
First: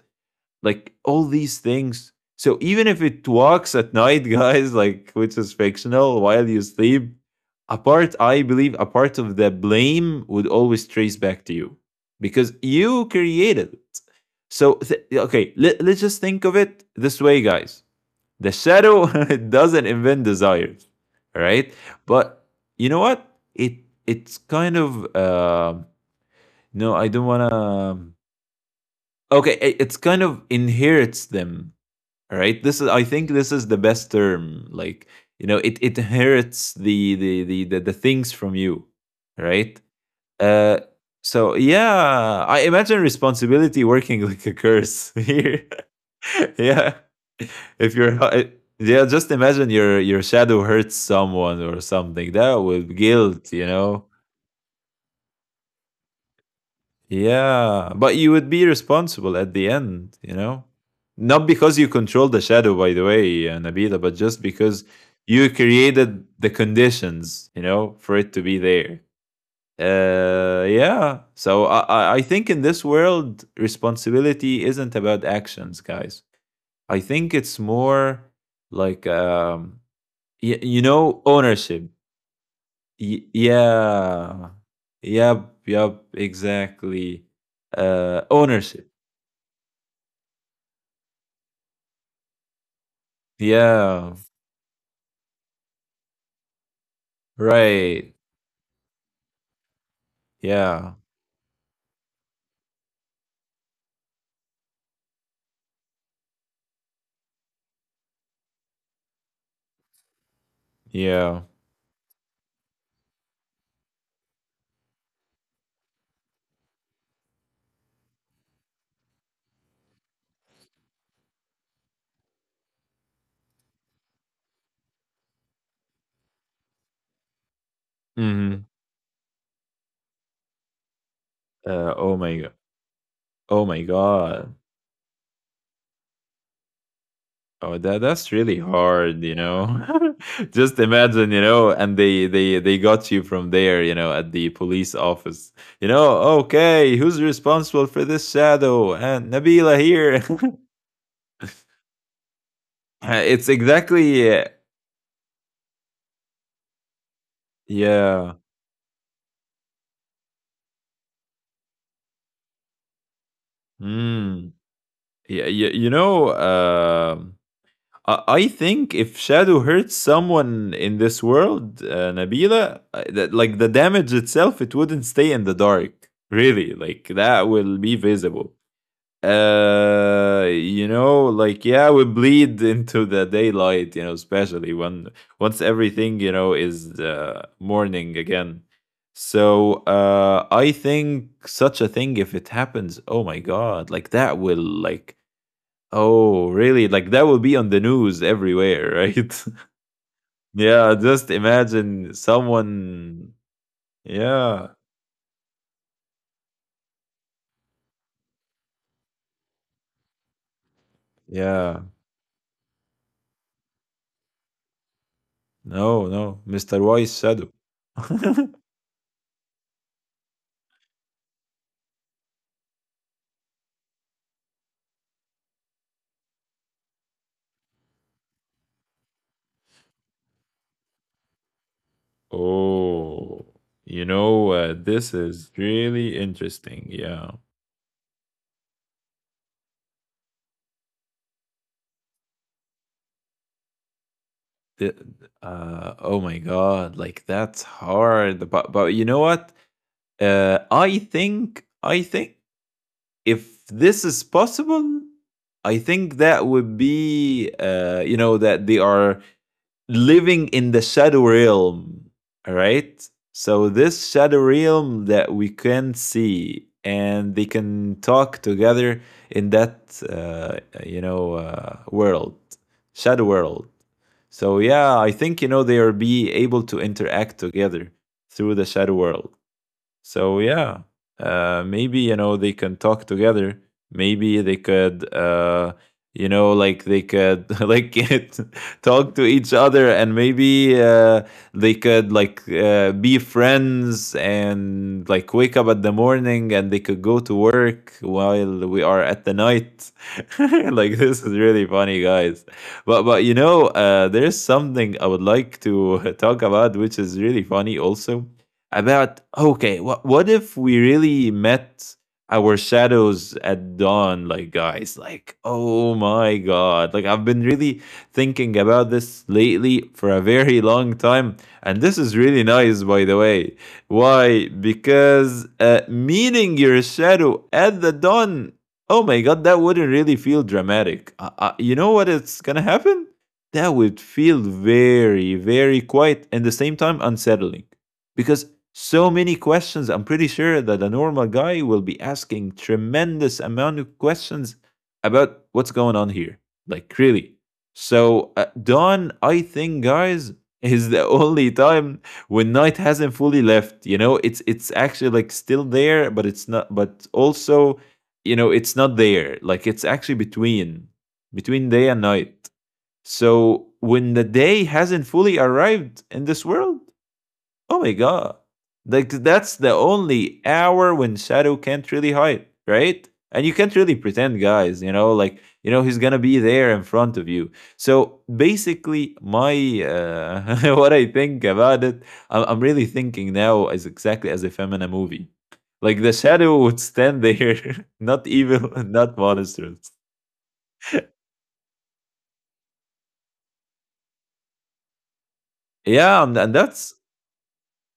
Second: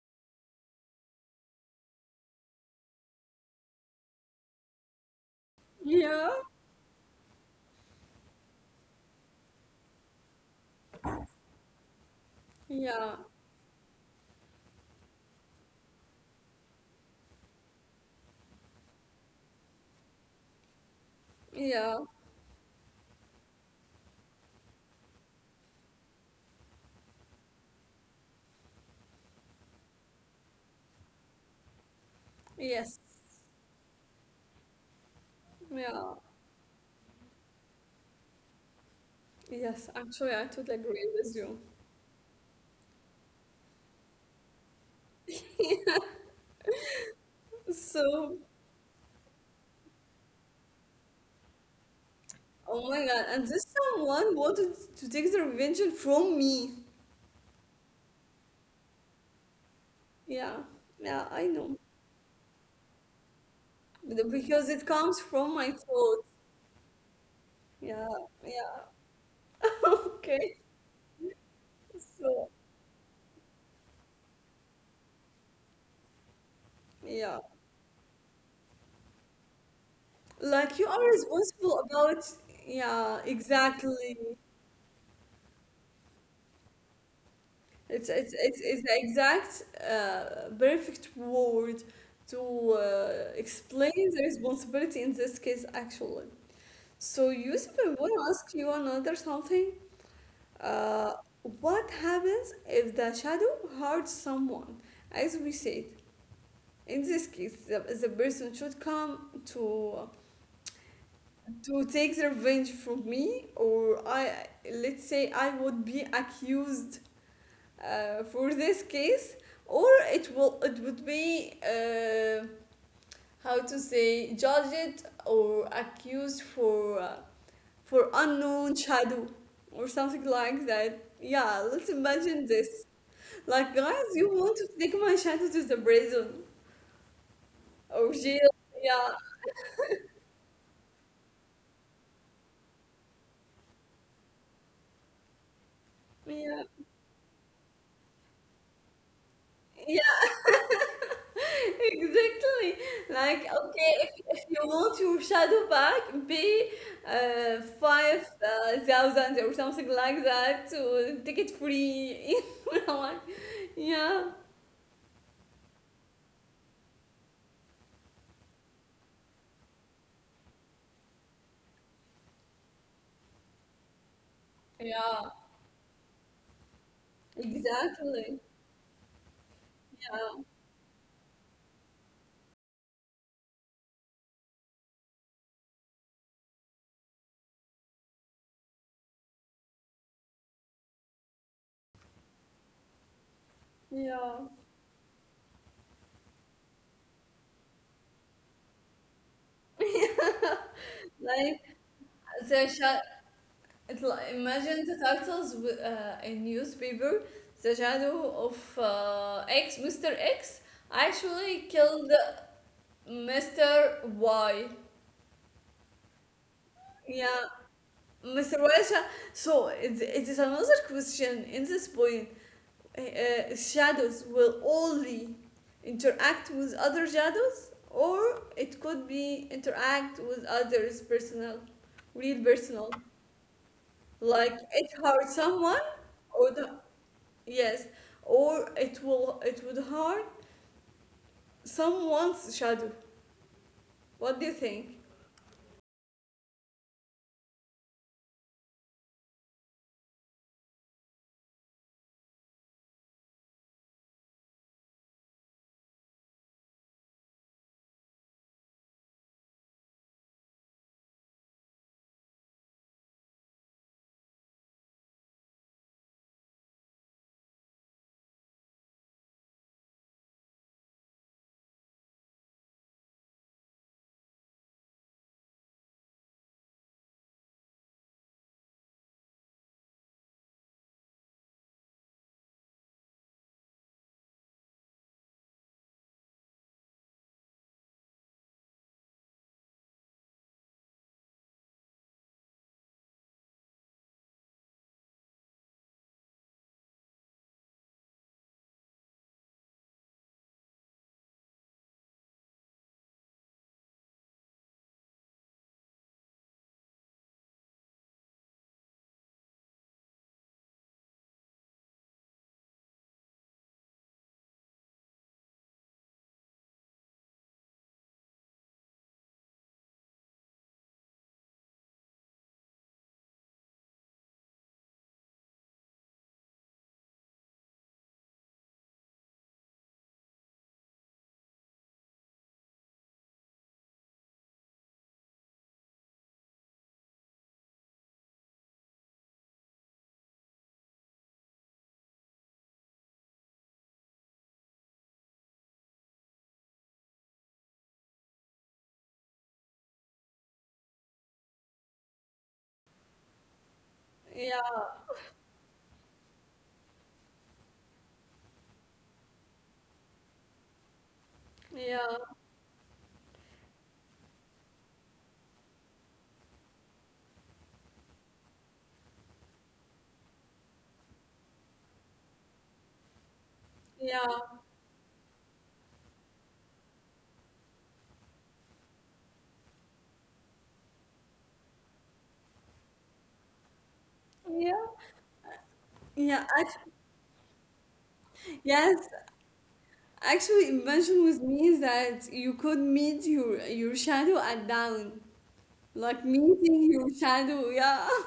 [SPEAKER 2] Like all these things. So even if it walks at night, guys, like which is fictional
[SPEAKER 1] Yeah.
[SPEAKER 2] while you sleep, a part I believe a part of the blame would always trace back to you because you
[SPEAKER 1] Yeah.
[SPEAKER 2] created it. So okay, let's just think of it this way, guys. The shadow doesn't invent desires, right?
[SPEAKER 1] Yeah.
[SPEAKER 2] But you know what? It it's kind of um no, I don't wanna. Okay, it's kind of inherits them. All right, this is,
[SPEAKER 1] Yes.
[SPEAKER 2] I think this is the best term, like you know, it
[SPEAKER 1] Yeah.
[SPEAKER 2] inherits the things from you, right?
[SPEAKER 1] Yes, actually, I totally
[SPEAKER 2] uh
[SPEAKER 1] agree with you.
[SPEAKER 2] so yeah, I imagine responsibility working like a curse here. Yeah. If you're
[SPEAKER 1] So,
[SPEAKER 2] yeah, just imagine your shadow hurts someone or something, that
[SPEAKER 1] oh
[SPEAKER 2] would
[SPEAKER 1] my God, and
[SPEAKER 2] guilt
[SPEAKER 1] this
[SPEAKER 2] you know
[SPEAKER 1] someone wanted to take the revenge from me.
[SPEAKER 2] Yeah, but you would be responsible at the end, you
[SPEAKER 1] Yeah,
[SPEAKER 2] know?
[SPEAKER 1] yeah, I
[SPEAKER 2] Not
[SPEAKER 1] know.
[SPEAKER 2] because you control the shadow, by the way, Nabila, but
[SPEAKER 1] Be-
[SPEAKER 2] just
[SPEAKER 1] Because it
[SPEAKER 2] because
[SPEAKER 1] comes
[SPEAKER 2] you
[SPEAKER 1] from my thoughts.
[SPEAKER 2] created the conditions, you know,
[SPEAKER 1] Yeah,
[SPEAKER 2] for it to be there.
[SPEAKER 1] yeah. Okay,
[SPEAKER 2] Yeah. So I
[SPEAKER 1] so,
[SPEAKER 2] think in this world, responsibility isn't about actions, guys. I think
[SPEAKER 1] yeah.
[SPEAKER 2] it's more like,
[SPEAKER 1] Like
[SPEAKER 2] you
[SPEAKER 1] you are
[SPEAKER 2] know,
[SPEAKER 1] responsible
[SPEAKER 2] ownership.
[SPEAKER 1] about, yeah, exactly.
[SPEAKER 2] Yeah. Yep. Yep. Exactly,
[SPEAKER 1] It's it's it's, it's
[SPEAKER 2] ownership.
[SPEAKER 1] the exact perfect word to explain
[SPEAKER 2] Yeah,
[SPEAKER 1] the responsibility in this case, actually. So, Yusuf, I want to
[SPEAKER 2] right.
[SPEAKER 1] ask you another something. Uh,
[SPEAKER 2] Yeah,
[SPEAKER 1] what happens if the shadow hurts someone? As we said, in this case, the person should come
[SPEAKER 2] yeah.
[SPEAKER 1] to take the revenge from me, or I let's say I would be accused for this case, or it would be how to say judged or accused for. Uh, for unknown
[SPEAKER 2] Mhm.
[SPEAKER 1] shadow or something like that. Yeah, let's
[SPEAKER 2] Oh
[SPEAKER 1] imagine
[SPEAKER 2] my god.
[SPEAKER 1] this. Like,
[SPEAKER 2] Oh
[SPEAKER 1] guys,
[SPEAKER 2] my
[SPEAKER 1] you want to
[SPEAKER 2] god.
[SPEAKER 1] take my shadow to the prison
[SPEAKER 2] Oh,
[SPEAKER 1] or jail?
[SPEAKER 2] that's really
[SPEAKER 1] Yeah,
[SPEAKER 2] hard, you know. Just imagine, you know, and they got you from there, you know, at the police office. You know,
[SPEAKER 1] yeah,
[SPEAKER 2] okay, who's responsible for this shadow? And Nabila here.
[SPEAKER 1] yeah, exactly. Like,
[SPEAKER 2] It's
[SPEAKER 1] okay,
[SPEAKER 2] exactly
[SPEAKER 1] if you want your shadow back, pay
[SPEAKER 2] yeah.
[SPEAKER 1] 5,000 or something like that to take it free. You know what? Yeah,
[SPEAKER 2] Mm. Yeah, you know, I think if Shadow hurts someone in this world, Nabila, that, like the damage itself, it wouldn't
[SPEAKER 1] yeah,
[SPEAKER 2] stay in the dark. Really, like that will be
[SPEAKER 1] exactly.
[SPEAKER 2] visible.
[SPEAKER 1] Yeah,
[SPEAKER 2] You know, like yeah, we bleed into the daylight. You know, especially when once everything, you know, is morning again. So I think such a thing, if it happens, oh my god, like
[SPEAKER 1] yeah.
[SPEAKER 2] that will, like, oh, really? Like that will be on the news everywhere, right? Yeah, just
[SPEAKER 1] Like,
[SPEAKER 2] imagine
[SPEAKER 1] the shadow.
[SPEAKER 2] someone.
[SPEAKER 1] It's like, imagine
[SPEAKER 2] Yeah,
[SPEAKER 1] the titles with a newspaper. The shadow of X, Mr. X, actually
[SPEAKER 2] yeah.
[SPEAKER 1] killed Mr. Y.
[SPEAKER 2] No, no. Mr.
[SPEAKER 1] Yeah,
[SPEAKER 2] Wise Shadow.
[SPEAKER 1] Mr. Y. is so it is another question in this point. Shadows will only interact with other shadows, or it could be interact with others' personal, real personal.
[SPEAKER 2] Oh, you
[SPEAKER 1] Like
[SPEAKER 2] know,
[SPEAKER 1] it hurt
[SPEAKER 2] this
[SPEAKER 1] someone,
[SPEAKER 2] is
[SPEAKER 1] or
[SPEAKER 2] really
[SPEAKER 1] the
[SPEAKER 2] interesting. Yeah.
[SPEAKER 1] yes, or it would harm someone's shadow. What do you think?
[SPEAKER 2] Th- oh my God. Like that's hard. But you know what? I think if this is possible, I think that would be, you know, that they are living in the shadow realm, right? So this shadow realm that we can see, and they can talk together in that, you know, world, shadow world. So yeah, I think, you know, they are be able to interact together through the shadow world. So yeah, maybe you know, they can talk together. Maybe they could, you know, like they could like get, talk to each other, and maybe they could like be friends and like wake up at the morning, and they could go to work while we are at the night. Like this is really funny, guys. But you know, there is something I would like to talk about, which is really funny also about, okay, what if we really met our shadows at dawn, like guys, like oh my god, like I've been really thinking about this lately for a very long time, and this is really nice, by the way. Why? Because meeting your shadow at the dawn. Oh my god, that wouldn't really feel dramatic. You know what? It's gonna happen. That would feel very, very quiet and at the same time unsettling because so many questions. I'm pretty sure that a normal guy will be asking tremendous amount of questions about what's going on here, like really. So dawn, I think guys, is the only time when night hasn't fully left. You know,
[SPEAKER 1] Yeah,
[SPEAKER 2] it's actually like still there, but it's not, but also, you know, it's not there. Like it's actually between day
[SPEAKER 1] yeah,
[SPEAKER 2] and night. So when the day hasn't fully arrived in this world. Oh my god. Like that's the only hour when Shadow can't really hide, right? And you can't really
[SPEAKER 1] yeah,
[SPEAKER 2] pretend, guys, you know, like you know he's going to be there in front of you. So basically my what I think about it, I'm really thinking now as exactly
[SPEAKER 1] yeah,
[SPEAKER 2] as if I'm in a movie. Like the
[SPEAKER 1] yeah.
[SPEAKER 2] shadow would stand there, not evil,
[SPEAKER 1] Yes,
[SPEAKER 2] not monstrous.
[SPEAKER 1] actually, imagine with me that you could meet your shadow at dawn, like
[SPEAKER 2] Yeah, and
[SPEAKER 1] meeting your
[SPEAKER 2] that's
[SPEAKER 1] shadow. Yeah.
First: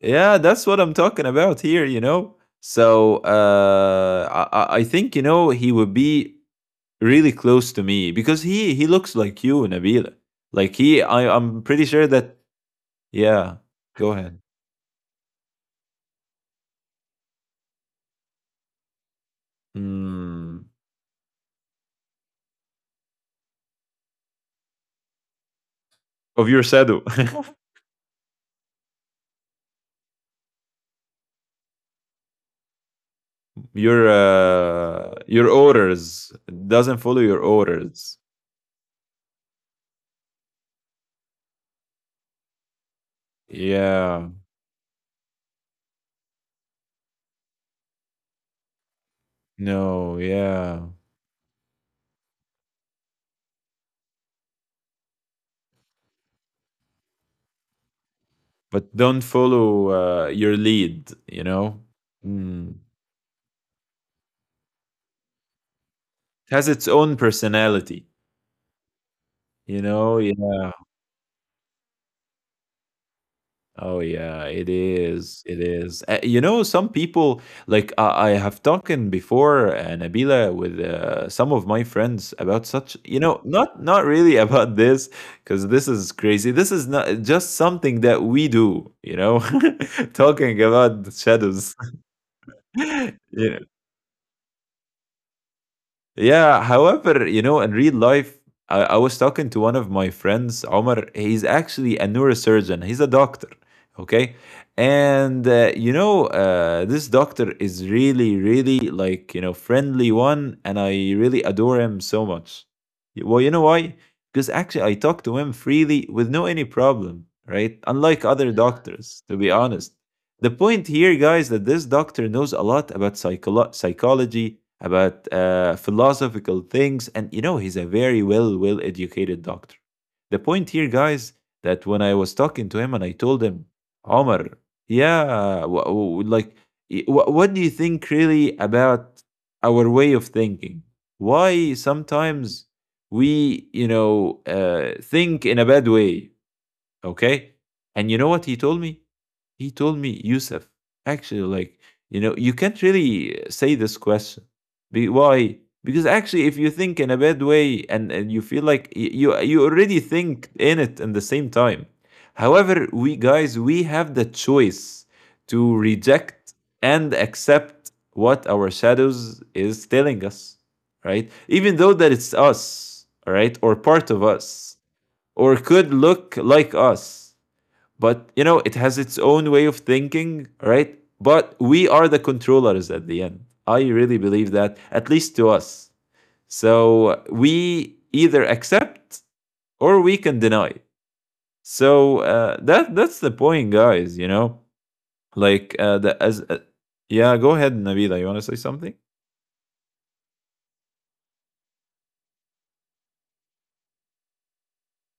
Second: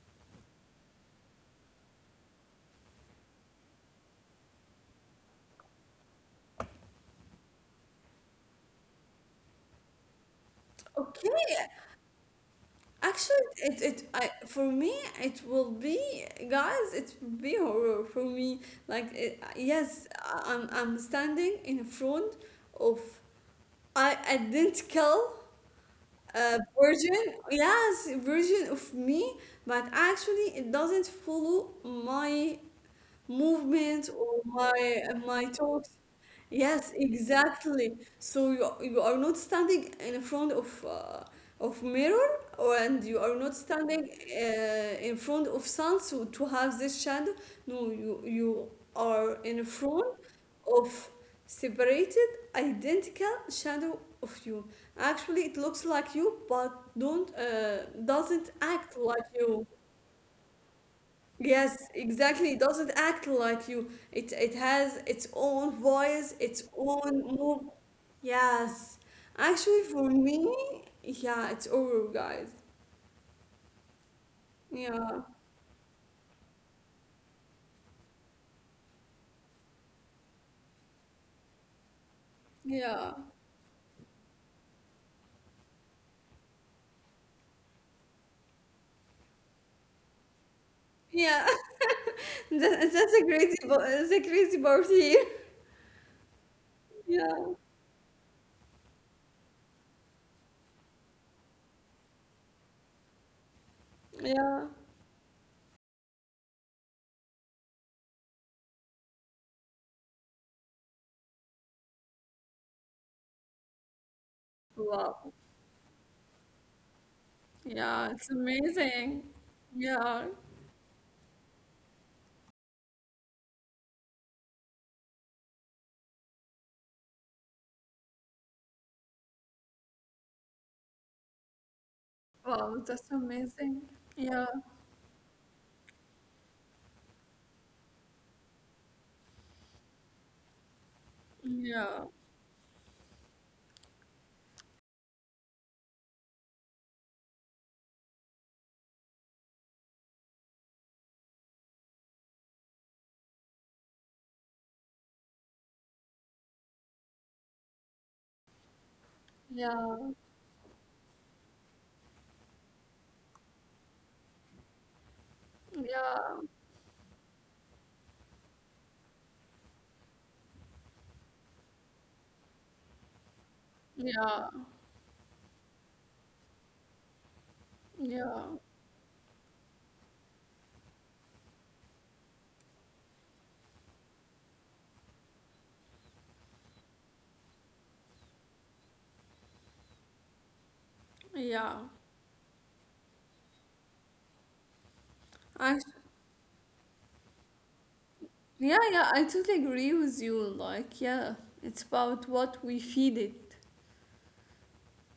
[SPEAKER 2] yeah, that's what I'm talking about here, you know? So I think, you know, he would be really close to me because he looks like you, Nabila. Like he I'm
[SPEAKER 1] Okay,
[SPEAKER 2] pretty sure that
[SPEAKER 1] actually,
[SPEAKER 2] yeah,
[SPEAKER 1] it
[SPEAKER 2] go
[SPEAKER 1] it I,
[SPEAKER 2] ahead.
[SPEAKER 1] for me it will be guys. It will be horror for me. Like it, yes, I-
[SPEAKER 2] Mm.
[SPEAKER 1] I'm I'm standing in front of I identical
[SPEAKER 2] Of your shadow.
[SPEAKER 1] version, yes, version of me, but actually it doesn't follow my
[SPEAKER 2] Your
[SPEAKER 1] movement or my my
[SPEAKER 2] your
[SPEAKER 1] talks.
[SPEAKER 2] orders.
[SPEAKER 1] Yes,
[SPEAKER 2] Doesn't follow your
[SPEAKER 1] exactly.
[SPEAKER 2] orders.
[SPEAKER 1] So you are not standing in front of mirror, or and you are not standing
[SPEAKER 2] Yeah.
[SPEAKER 1] in front of sun so to have this shadow. No, you are in front
[SPEAKER 2] No, yeah.
[SPEAKER 1] of separated identical shadow of you. Actually, it looks like you, but don't doesn't
[SPEAKER 2] But
[SPEAKER 1] act
[SPEAKER 2] don't
[SPEAKER 1] like you.
[SPEAKER 2] follow your lead, you know?
[SPEAKER 1] Yes, exactly. It
[SPEAKER 2] Mm.
[SPEAKER 1] doesn't act like you. It has its own voice,
[SPEAKER 2] It has
[SPEAKER 1] its
[SPEAKER 2] its own
[SPEAKER 1] own move.
[SPEAKER 2] personality.
[SPEAKER 1] Yes.
[SPEAKER 2] You
[SPEAKER 1] Actually, for
[SPEAKER 2] know,
[SPEAKER 1] me,
[SPEAKER 2] yeah.
[SPEAKER 1] yeah, it's over, guys.
[SPEAKER 2] Oh, yeah, it
[SPEAKER 1] Yeah,
[SPEAKER 2] is. It is. You know, some people, like I have talking before, Nabila, with some of my friends about such,
[SPEAKER 1] yeah,
[SPEAKER 2] you know, not not really about this, because this is crazy. This is not just something that we do, you know, talking about
[SPEAKER 1] yeah.
[SPEAKER 2] shadows.
[SPEAKER 1] That, that's a crazy,
[SPEAKER 2] Yeah.
[SPEAKER 1] bo- that's a crazy part here.
[SPEAKER 2] Yeah, however, you
[SPEAKER 1] Yeah,
[SPEAKER 2] know, in real life, I was talking to one of my friends, Omar. He's actually a neurosurgeon, he's a doctor, okay?
[SPEAKER 1] yeah.
[SPEAKER 2] And, you know, this doctor is really, really like, you know, friendly one, and I really adore him so much. Well, you know why? Because actually, I talk
[SPEAKER 1] Wow.
[SPEAKER 2] to him freely with no any problem, right?
[SPEAKER 1] Yeah,
[SPEAKER 2] Unlike
[SPEAKER 1] it's
[SPEAKER 2] other yeah, doctors,
[SPEAKER 1] amazing.
[SPEAKER 2] to be honest.
[SPEAKER 1] Yeah.
[SPEAKER 2] The point here, guys, that this doctor knows a lot about psychology, about philosophical things, and you know, he's a very well, well educated doctor. The point here, guys, that when I was talking
[SPEAKER 1] Wow,
[SPEAKER 2] to him and
[SPEAKER 1] that's
[SPEAKER 2] I told him,
[SPEAKER 1] amazing. Yeah,
[SPEAKER 2] Omar, yeah, like, y- what do you think really about our way of thinking? Why
[SPEAKER 1] yeah,
[SPEAKER 2] sometimes we, you know, think in a bad way, okay? And you know what he told me? He told me, Yusuf, actually, like, you know, you can't really say this question. Why? Because actually, if you think in a bad way and, you feel like you
[SPEAKER 1] yeah,
[SPEAKER 2] already think in it in the same time. However, we guys, we have the choice to
[SPEAKER 1] yeah,
[SPEAKER 2] reject and accept what our shadows is telling us, right? Even though that it's us, all right, or part of
[SPEAKER 1] yeah,
[SPEAKER 2] us, or could look like us. But you know, it has its own way of thinking, right? But we are the controllers at the end. I really believe that, at least to us. So we either accept or we can deny.
[SPEAKER 1] yeah,
[SPEAKER 2] So that's the point, guys. You know, like
[SPEAKER 1] yeah.
[SPEAKER 2] the as yeah. Go ahead, Nabila. You want to say
[SPEAKER 1] Yeah,
[SPEAKER 2] something?
[SPEAKER 1] yeah, I totally agree with you. Like, yeah, it's about what we feed it.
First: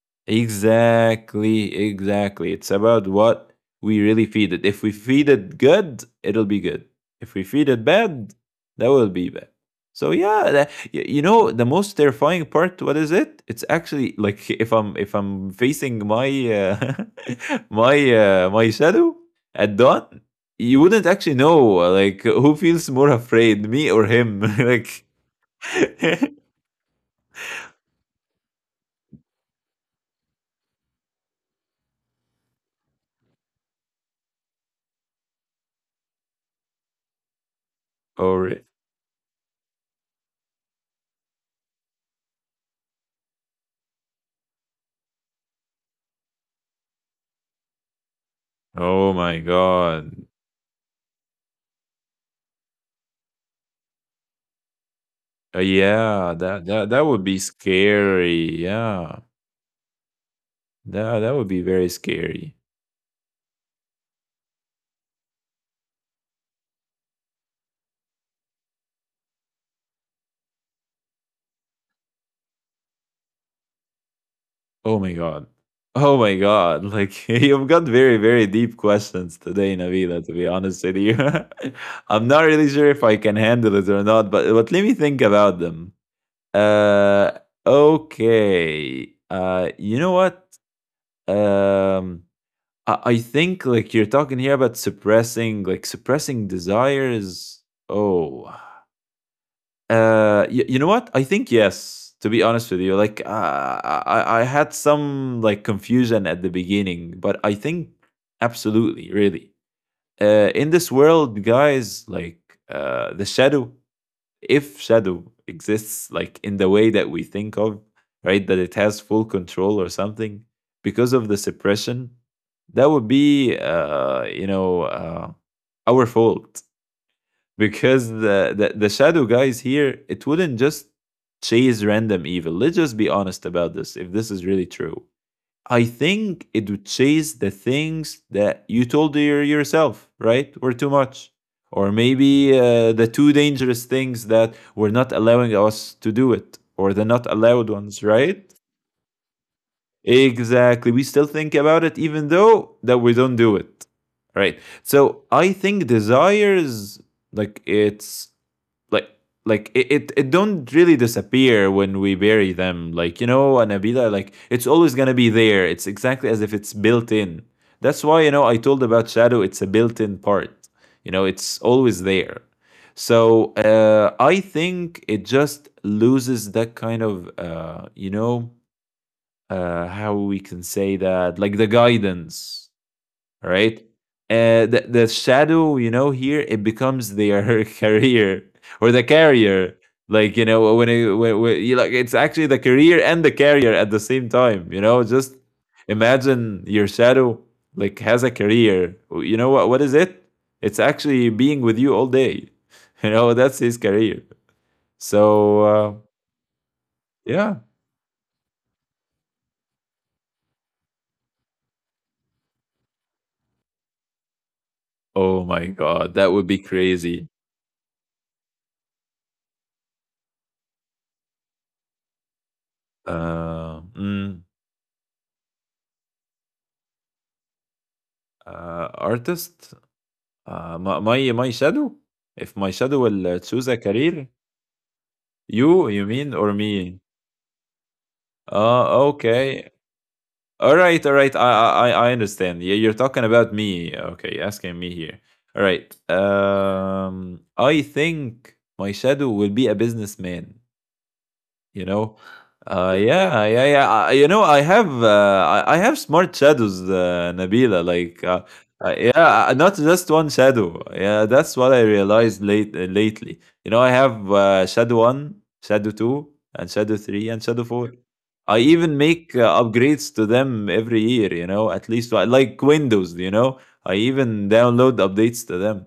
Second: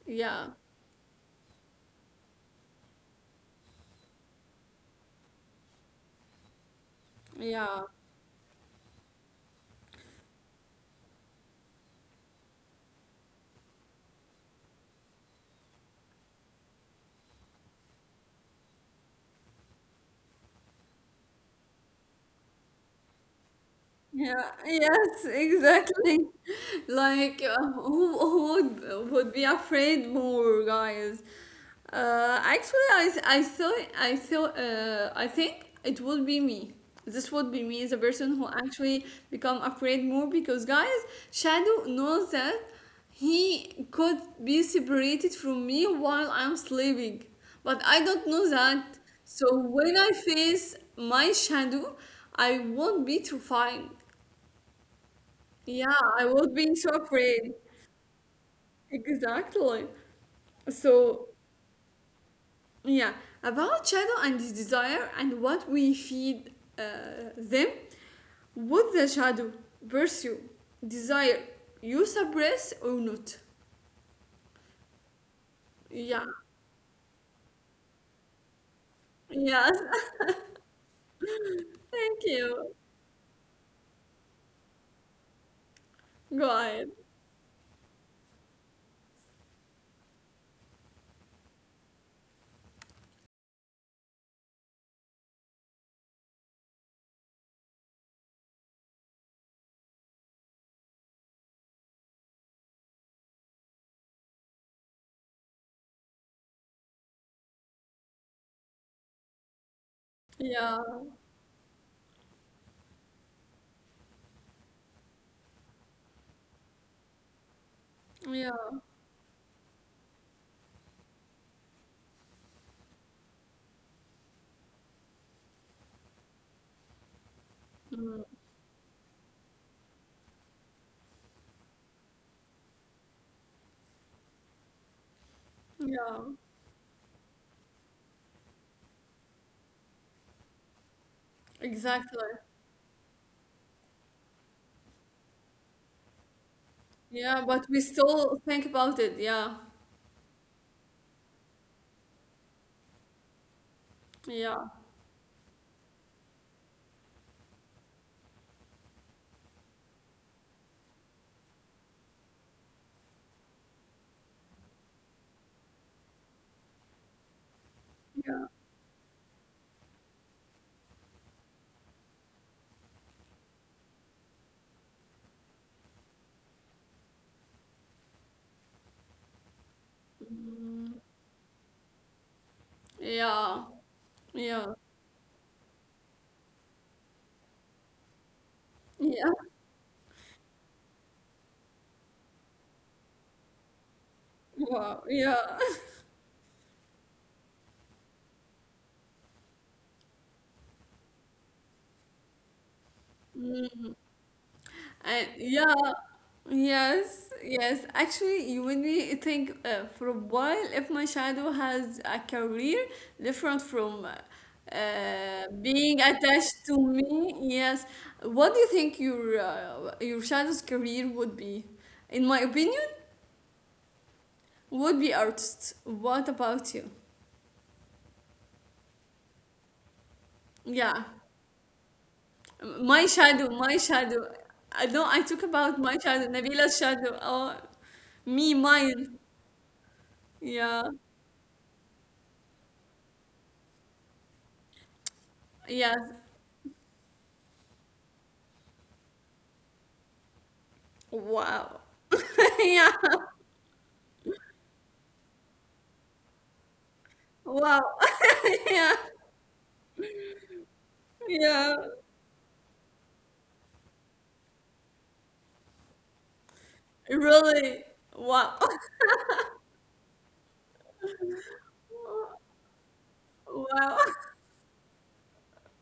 [SPEAKER 1] Yeah,
[SPEAKER 2] Exactly, exactly. It's about what we really feed it. If we feed it good, it'll be good. If we feed
[SPEAKER 1] yeah,
[SPEAKER 2] it bad, that will be bad. So yeah, that, you know the most terrifying part. What is it? It's actually like if I'm facing my my my shadow at dawn, you wouldn't actually know like who feels more afraid, me or him.
[SPEAKER 1] yeah,
[SPEAKER 2] Like,
[SPEAKER 1] yes, exactly. Like, who would be afraid more, guys? Actually, I thought I think it would be me. This would be me, the person who
[SPEAKER 2] or
[SPEAKER 1] actually become afraid more because guys, shadow knows that he could be separated from me while I'm sleeping, but I don't know that.
[SPEAKER 2] oh my
[SPEAKER 1] So when I
[SPEAKER 2] god.
[SPEAKER 1] face my shadow, I won't be terrifying. Yeah, I
[SPEAKER 2] Yeah,
[SPEAKER 1] will be so
[SPEAKER 2] that would be
[SPEAKER 1] afraid.
[SPEAKER 2] scary. Yeah.
[SPEAKER 1] Exactly. So
[SPEAKER 2] That would be very scary.
[SPEAKER 1] yeah, about shadow and his desire and what we feed them. Would the shadow pursue desire you suppress or not?
[SPEAKER 2] Oh my god. Oh
[SPEAKER 1] Yeah,
[SPEAKER 2] my god. Like you've got very, very deep questions
[SPEAKER 1] yes,
[SPEAKER 2] today, Navila, to be honest with you.
[SPEAKER 1] thank
[SPEAKER 2] I'm not really
[SPEAKER 1] you.
[SPEAKER 2] sure if I can handle it or not, but let me think about them.
[SPEAKER 1] Go ahead.
[SPEAKER 2] Uh okay. You know what? Um I think like you're talking here about suppressing, like suppressing desires. Oh. You you know what? I think yes. To be honest with you, like I had some like confusion at the beginning, but I think absolutely, really, in
[SPEAKER 1] Yeah,
[SPEAKER 2] this world, guys, like the shadow, if shadow exists, like in the way that we think of, right,
[SPEAKER 1] yeah,
[SPEAKER 2] that it has full control or something because of the suppression, that would be, you know, our fault because the shadow guys here, it wouldn't just chase random evil. Let's just be honest about this. If this is really true, I
[SPEAKER 1] yeah,
[SPEAKER 2] think it would chase the things that you told yourself, right, were too much, or
[SPEAKER 1] exactly.
[SPEAKER 2] maybe the too dangerous things that were not allowing us to do it, or the not
[SPEAKER 1] Yeah, but
[SPEAKER 2] allowed
[SPEAKER 1] we
[SPEAKER 2] ones,
[SPEAKER 1] still
[SPEAKER 2] right.
[SPEAKER 1] think about it. Yeah,
[SPEAKER 2] Exactly, we still think about it even though that we don't do it, right?
[SPEAKER 1] yeah,
[SPEAKER 2] So I think desires, like it's, like like it don't really disappear when we bury them, like you know, Anabila. Like it's always gonna be there. It's exactly as if it's built in. That's why, you know, I told about shadow, it's a built-in part. You know, it's always there. So I think it just loses that kind of you know, how we can say
[SPEAKER 1] mm,
[SPEAKER 2] that, like the guidance, all
[SPEAKER 1] yeah,
[SPEAKER 2] right?
[SPEAKER 1] yeah,
[SPEAKER 2] The shadow, you know, here it becomes their career, or the
[SPEAKER 1] yeah,
[SPEAKER 2] carrier. Like you know, when you like, it's actually the career and the carrier at the same time. You
[SPEAKER 1] wow,
[SPEAKER 2] know,
[SPEAKER 1] yeah.
[SPEAKER 2] just imagine your shadow like has a career. You know what? What is it? It's actually being with you all day. You know, that's his
[SPEAKER 1] Mm,
[SPEAKER 2] career. So
[SPEAKER 1] and yeah,
[SPEAKER 2] uh,
[SPEAKER 1] yes,
[SPEAKER 2] yeah.
[SPEAKER 1] yes. Actually, you made me think for a while if my shadow has a career different from
[SPEAKER 2] Oh my
[SPEAKER 1] being
[SPEAKER 2] god, that would
[SPEAKER 1] attached
[SPEAKER 2] be
[SPEAKER 1] to
[SPEAKER 2] crazy.
[SPEAKER 1] me. Yes. What do you think your shadow's career would be? In my opinion,
[SPEAKER 2] Uh, mm,
[SPEAKER 1] would be artist. What about you?
[SPEAKER 2] artist. Uh, my
[SPEAKER 1] Yeah,
[SPEAKER 2] my my shadow? If my shadow will choose a
[SPEAKER 1] my
[SPEAKER 2] career?
[SPEAKER 1] shadow. I know I talk
[SPEAKER 2] You,
[SPEAKER 1] about
[SPEAKER 2] you
[SPEAKER 1] my
[SPEAKER 2] mean,
[SPEAKER 1] shadow,
[SPEAKER 2] or me?
[SPEAKER 1] Nabila's shadow. Oh, me,
[SPEAKER 2] Oh,
[SPEAKER 1] mine.
[SPEAKER 2] okay. All right,
[SPEAKER 1] Yeah.
[SPEAKER 2] all right. I understand. Yeah, you're talking about me. Okay, asking me here. All right.
[SPEAKER 1] Yes.
[SPEAKER 2] I think my shadow will be a businessman.
[SPEAKER 1] Wow.
[SPEAKER 2] You know?
[SPEAKER 1] yeah.
[SPEAKER 2] Yeah, yeah. yeah. I, you know, I have smart shadows,
[SPEAKER 1] Wow.
[SPEAKER 2] Nabila. Like, uh,
[SPEAKER 1] Yeah.
[SPEAKER 2] uh, yeah, not just one shadow. Yeah, that's what
[SPEAKER 1] Yeah.
[SPEAKER 2] I realized lately. You know, I have shadow one, shadow two, and shadow three, and shadow
[SPEAKER 1] Really.
[SPEAKER 2] four. I
[SPEAKER 1] Wow.
[SPEAKER 2] even make upgrades to them every year. You know, at least I like Windows. You know, I
[SPEAKER 1] Wow.
[SPEAKER 2] even download updates to them.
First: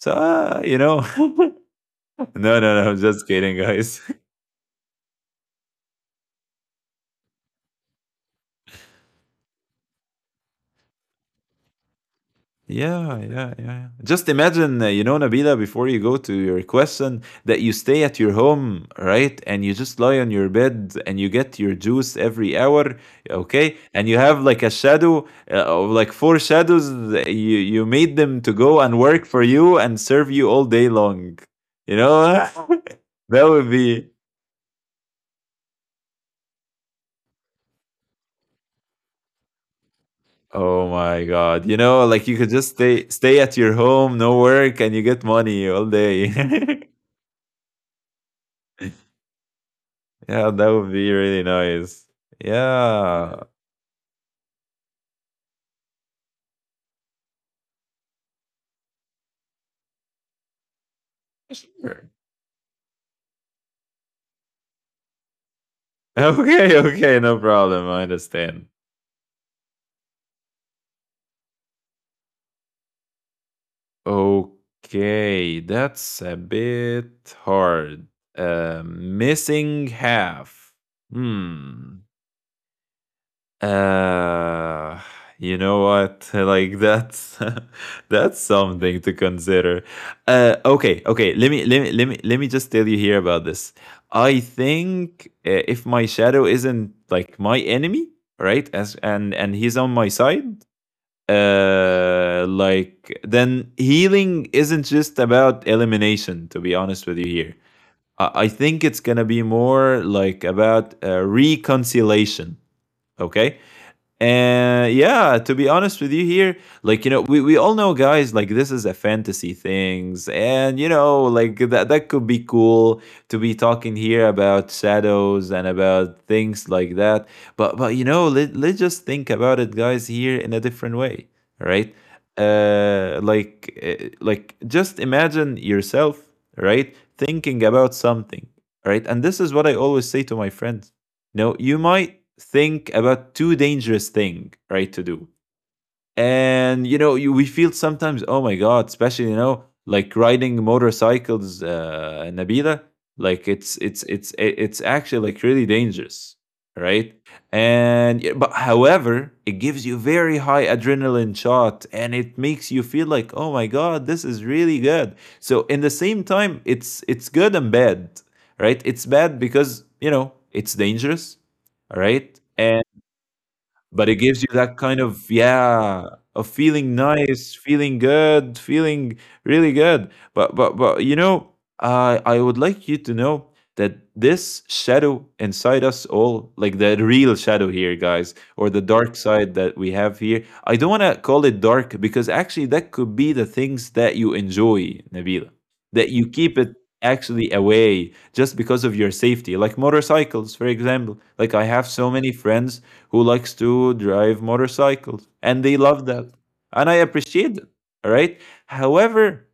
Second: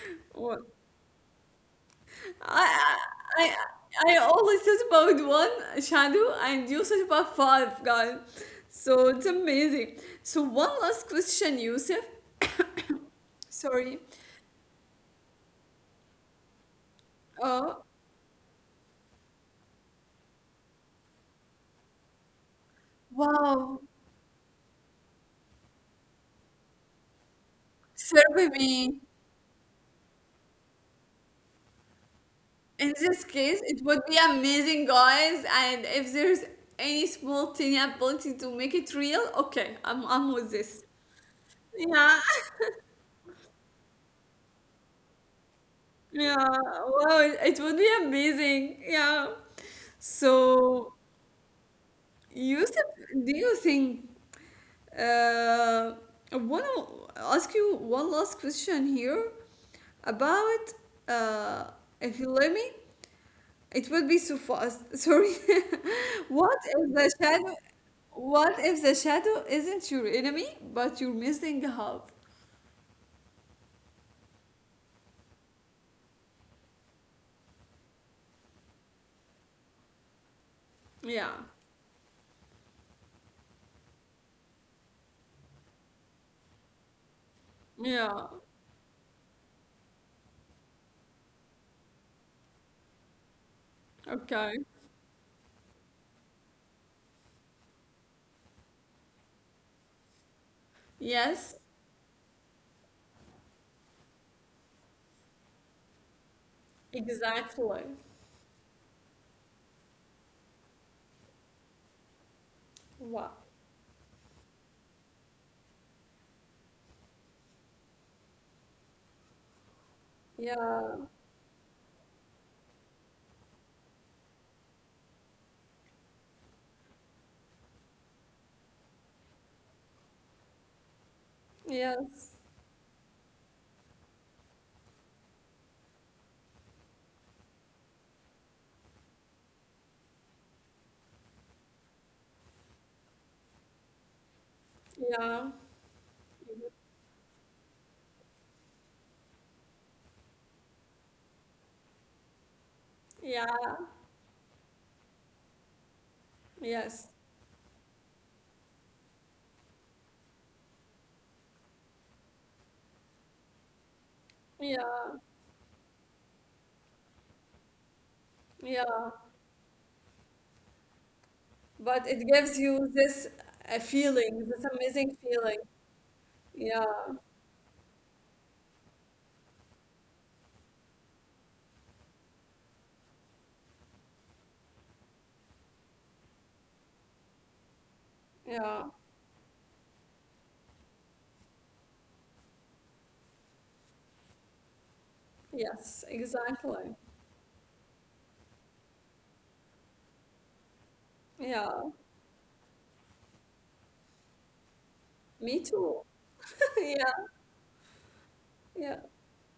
[SPEAKER 2] So
[SPEAKER 1] Wow.
[SPEAKER 2] uh, you know, no, no, no.
[SPEAKER 1] I
[SPEAKER 2] I'm just
[SPEAKER 1] I I
[SPEAKER 2] kidding, guys.
[SPEAKER 1] I only thought about one shadow and you thought about five, guys. So it's amazing. So one last question, Yusuf.
[SPEAKER 2] Yeah, yeah, yeah, yeah.
[SPEAKER 1] Sorry.
[SPEAKER 2] Just imagine, Nabila, before you go to your question, that you
[SPEAKER 1] Oh,
[SPEAKER 2] stay at your home, right? And you just lie on your bed and you get your juice every hour, okay?
[SPEAKER 1] wow.
[SPEAKER 2] And you have like a shadow of like four shadows. That You made them
[SPEAKER 1] Survey
[SPEAKER 2] to go
[SPEAKER 1] me.
[SPEAKER 2] and work for you and serve you all day long. You know,
[SPEAKER 1] In this
[SPEAKER 2] that
[SPEAKER 1] case,
[SPEAKER 2] would
[SPEAKER 1] it would be
[SPEAKER 2] be.
[SPEAKER 1] amazing, guys. And if there's any small tiny ability to make it real, okay, I'm with this.
[SPEAKER 2] Oh my God! You know,
[SPEAKER 1] Yeah,
[SPEAKER 2] like you could just stay at your home, no work, and you get money all
[SPEAKER 1] yeah.
[SPEAKER 2] day.
[SPEAKER 1] Wow, it would be amazing. Yeah.
[SPEAKER 2] Yeah, that
[SPEAKER 1] So,
[SPEAKER 2] would be really nice.
[SPEAKER 1] Yusuf, do
[SPEAKER 2] Yeah.
[SPEAKER 1] you think? Uh, I want to ask you one last question here about uh,
[SPEAKER 2] Sure.
[SPEAKER 1] if you let me. It would be so fast. Sorry. What is
[SPEAKER 2] Okay,
[SPEAKER 1] the
[SPEAKER 2] okay, no
[SPEAKER 1] shadow?
[SPEAKER 2] problem. I
[SPEAKER 1] What
[SPEAKER 2] understand.
[SPEAKER 1] if the shadow isn't your enemy, but you're missing help?
[SPEAKER 2] Okay, that's a bit hard. Missing half.
[SPEAKER 1] Yeah.
[SPEAKER 2] Hmm. Uh, you know what? Like that's
[SPEAKER 1] Yeah.
[SPEAKER 2] that's something to consider. Okay, okay. Let me just tell you here about this. I
[SPEAKER 1] Okay.
[SPEAKER 2] think if my shadow isn't like my enemy, right? As and he's on my side,
[SPEAKER 1] Yes,
[SPEAKER 2] like then healing isn't just about elimination. To be honest with you, here,
[SPEAKER 1] exactly.
[SPEAKER 2] I think it's gonna be more like about reconciliation.
[SPEAKER 1] Wow.
[SPEAKER 2] Okay, and yeah, to be honest with you here, like you know, we all know, guys, like this is a fantasy things, and you
[SPEAKER 1] Yeah.
[SPEAKER 2] know, like that could be cool to be talking here about shadows and about things like that. But you know, let's just think about it, guys, here in a different way, right?
[SPEAKER 1] Yes.
[SPEAKER 2] Like just imagine yourself, right, thinking about something, right? And this is what I always say to my friends. No, you might think about too dangerous thing, right, to do.
[SPEAKER 1] Yeah.
[SPEAKER 2] And you know, we feel sometimes, oh my god, especially you know, like riding motorcycles, Nabila,
[SPEAKER 1] Yeah.
[SPEAKER 2] like it's actually like really dangerous,
[SPEAKER 1] Yes.
[SPEAKER 2] right? And yeah, but however, it gives you very high adrenaline shot and it makes you feel like, oh my god, this is really
[SPEAKER 1] Yeah.
[SPEAKER 2] good. So in the same time, it's good and bad, right? It's
[SPEAKER 1] Yeah.
[SPEAKER 2] bad because you know it's dangerous, all
[SPEAKER 1] But it
[SPEAKER 2] right,
[SPEAKER 1] gives you this a
[SPEAKER 2] but it gives
[SPEAKER 1] feeling,
[SPEAKER 2] you
[SPEAKER 1] this
[SPEAKER 2] that kind
[SPEAKER 1] amazing
[SPEAKER 2] of,
[SPEAKER 1] feeling.
[SPEAKER 2] yeah, of
[SPEAKER 1] Yeah.
[SPEAKER 2] feeling, nice feeling, good feeling, really good. But you know, I would like you to know that this shadow inside us all, like the real shadow here, guys, or the
[SPEAKER 1] Yeah.
[SPEAKER 2] dark side that we have here, I don't want to call it dark because actually that could be the things that you enjoy, Nabila,
[SPEAKER 1] Yes,
[SPEAKER 2] that you keep it
[SPEAKER 1] exactly.
[SPEAKER 2] actually away just because of your safety, like motorcycles for example. Like I
[SPEAKER 1] Yeah.
[SPEAKER 2] have so many friends who likes to drive motorcycles,
[SPEAKER 1] Me
[SPEAKER 2] and they
[SPEAKER 1] too.
[SPEAKER 2] love that, and I
[SPEAKER 1] Yeah.
[SPEAKER 2] appreciate it. All right.
[SPEAKER 1] Yeah.
[SPEAKER 2] However,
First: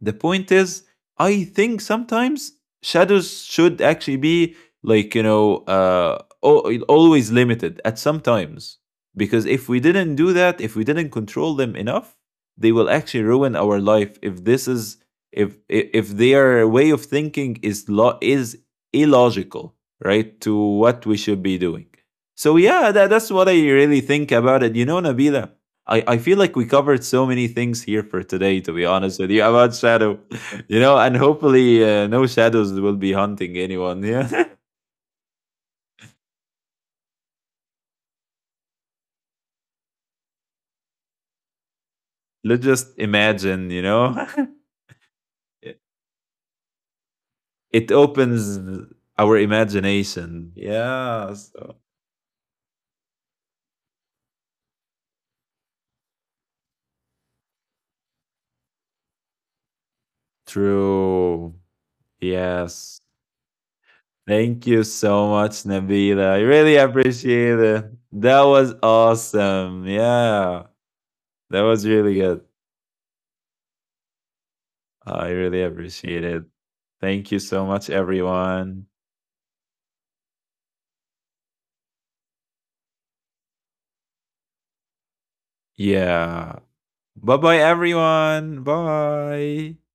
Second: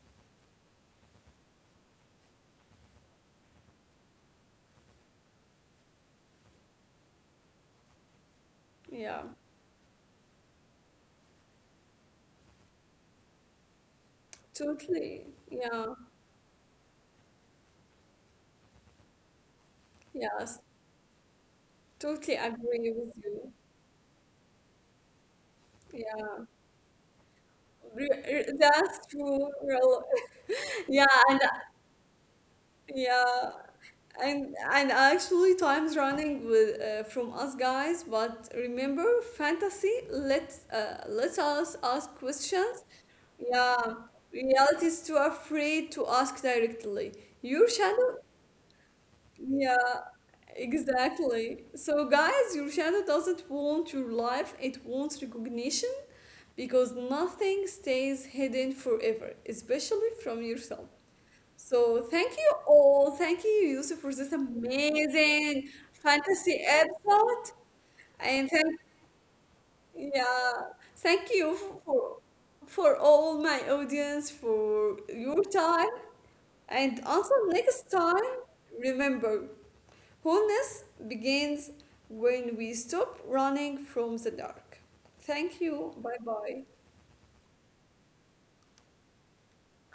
[SPEAKER 2] the point is, I think sometimes shadows should actually be, like you know, always limited at some times,
[SPEAKER 1] Yeah.
[SPEAKER 2] because if we didn't do that, if we didn't control them enough, they will actually ruin our life, if this is,
[SPEAKER 1] Totally. Yeah.
[SPEAKER 2] if their way of thinking is is illogical, right, to
[SPEAKER 1] Yes.
[SPEAKER 2] what we should be doing.
[SPEAKER 1] Totally
[SPEAKER 2] So yeah,
[SPEAKER 1] agree with
[SPEAKER 2] that's what I
[SPEAKER 1] you.
[SPEAKER 2] really think about it, you know, Nabila. I feel
[SPEAKER 1] Yeah,
[SPEAKER 2] like we covered so many things here for today, to be
[SPEAKER 1] That's
[SPEAKER 2] honest with you,
[SPEAKER 1] true.
[SPEAKER 2] about
[SPEAKER 1] Real.
[SPEAKER 2] shadow, you know,
[SPEAKER 1] Yeah,
[SPEAKER 2] and
[SPEAKER 1] and
[SPEAKER 2] hopefully no shadows will be hunting
[SPEAKER 1] yeah,
[SPEAKER 2] anyone. Yeah.
[SPEAKER 1] and actually, time's running with from us guys. But remember, fantasy lets us ask
[SPEAKER 2] Let's
[SPEAKER 1] questions.
[SPEAKER 2] just imagine,
[SPEAKER 1] Yeah,
[SPEAKER 2] you know,
[SPEAKER 1] reality is too
[SPEAKER 2] it
[SPEAKER 1] afraid to ask directly. Your shadow.
[SPEAKER 2] opens our
[SPEAKER 1] Yeah.
[SPEAKER 2] imagination. Yeah. So.
[SPEAKER 1] Exactly. So, guys, your shadow doesn't want your life, it wants recognition. Because nothing stays hidden forever, especially from yourself.
[SPEAKER 2] True.
[SPEAKER 1] So, thank you
[SPEAKER 2] Yes.
[SPEAKER 1] all. Thank you, Yusuf, for this
[SPEAKER 2] Thank you so much,
[SPEAKER 1] amazing
[SPEAKER 2] Nabila. I really
[SPEAKER 1] fantasy
[SPEAKER 2] appreciate
[SPEAKER 1] episode.
[SPEAKER 2] it. That
[SPEAKER 1] And
[SPEAKER 2] was awesome.
[SPEAKER 1] yeah,
[SPEAKER 2] Yeah.
[SPEAKER 1] thank you
[SPEAKER 2] That was really
[SPEAKER 1] for
[SPEAKER 2] good.
[SPEAKER 1] all my audience for
[SPEAKER 2] I
[SPEAKER 1] your
[SPEAKER 2] really
[SPEAKER 1] time.
[SPEAKER 2] appreciate it.
[SPEAKER 1] And
[SPEAKER 2] Thank you
[SPEAKER 1] until
[SPEAKER 2] so much,
[SPEAKER 1] next time,
[SPEAKER 2] everyone.
[SPEAKER 1] remember, wholeness begins when we stop running from the dark. Thank you. Bye
[SPEAKER 2] Yeah.
[SPEAKER 1] bye.
[SPEAKER 2] Bye bye, everyone. Bye.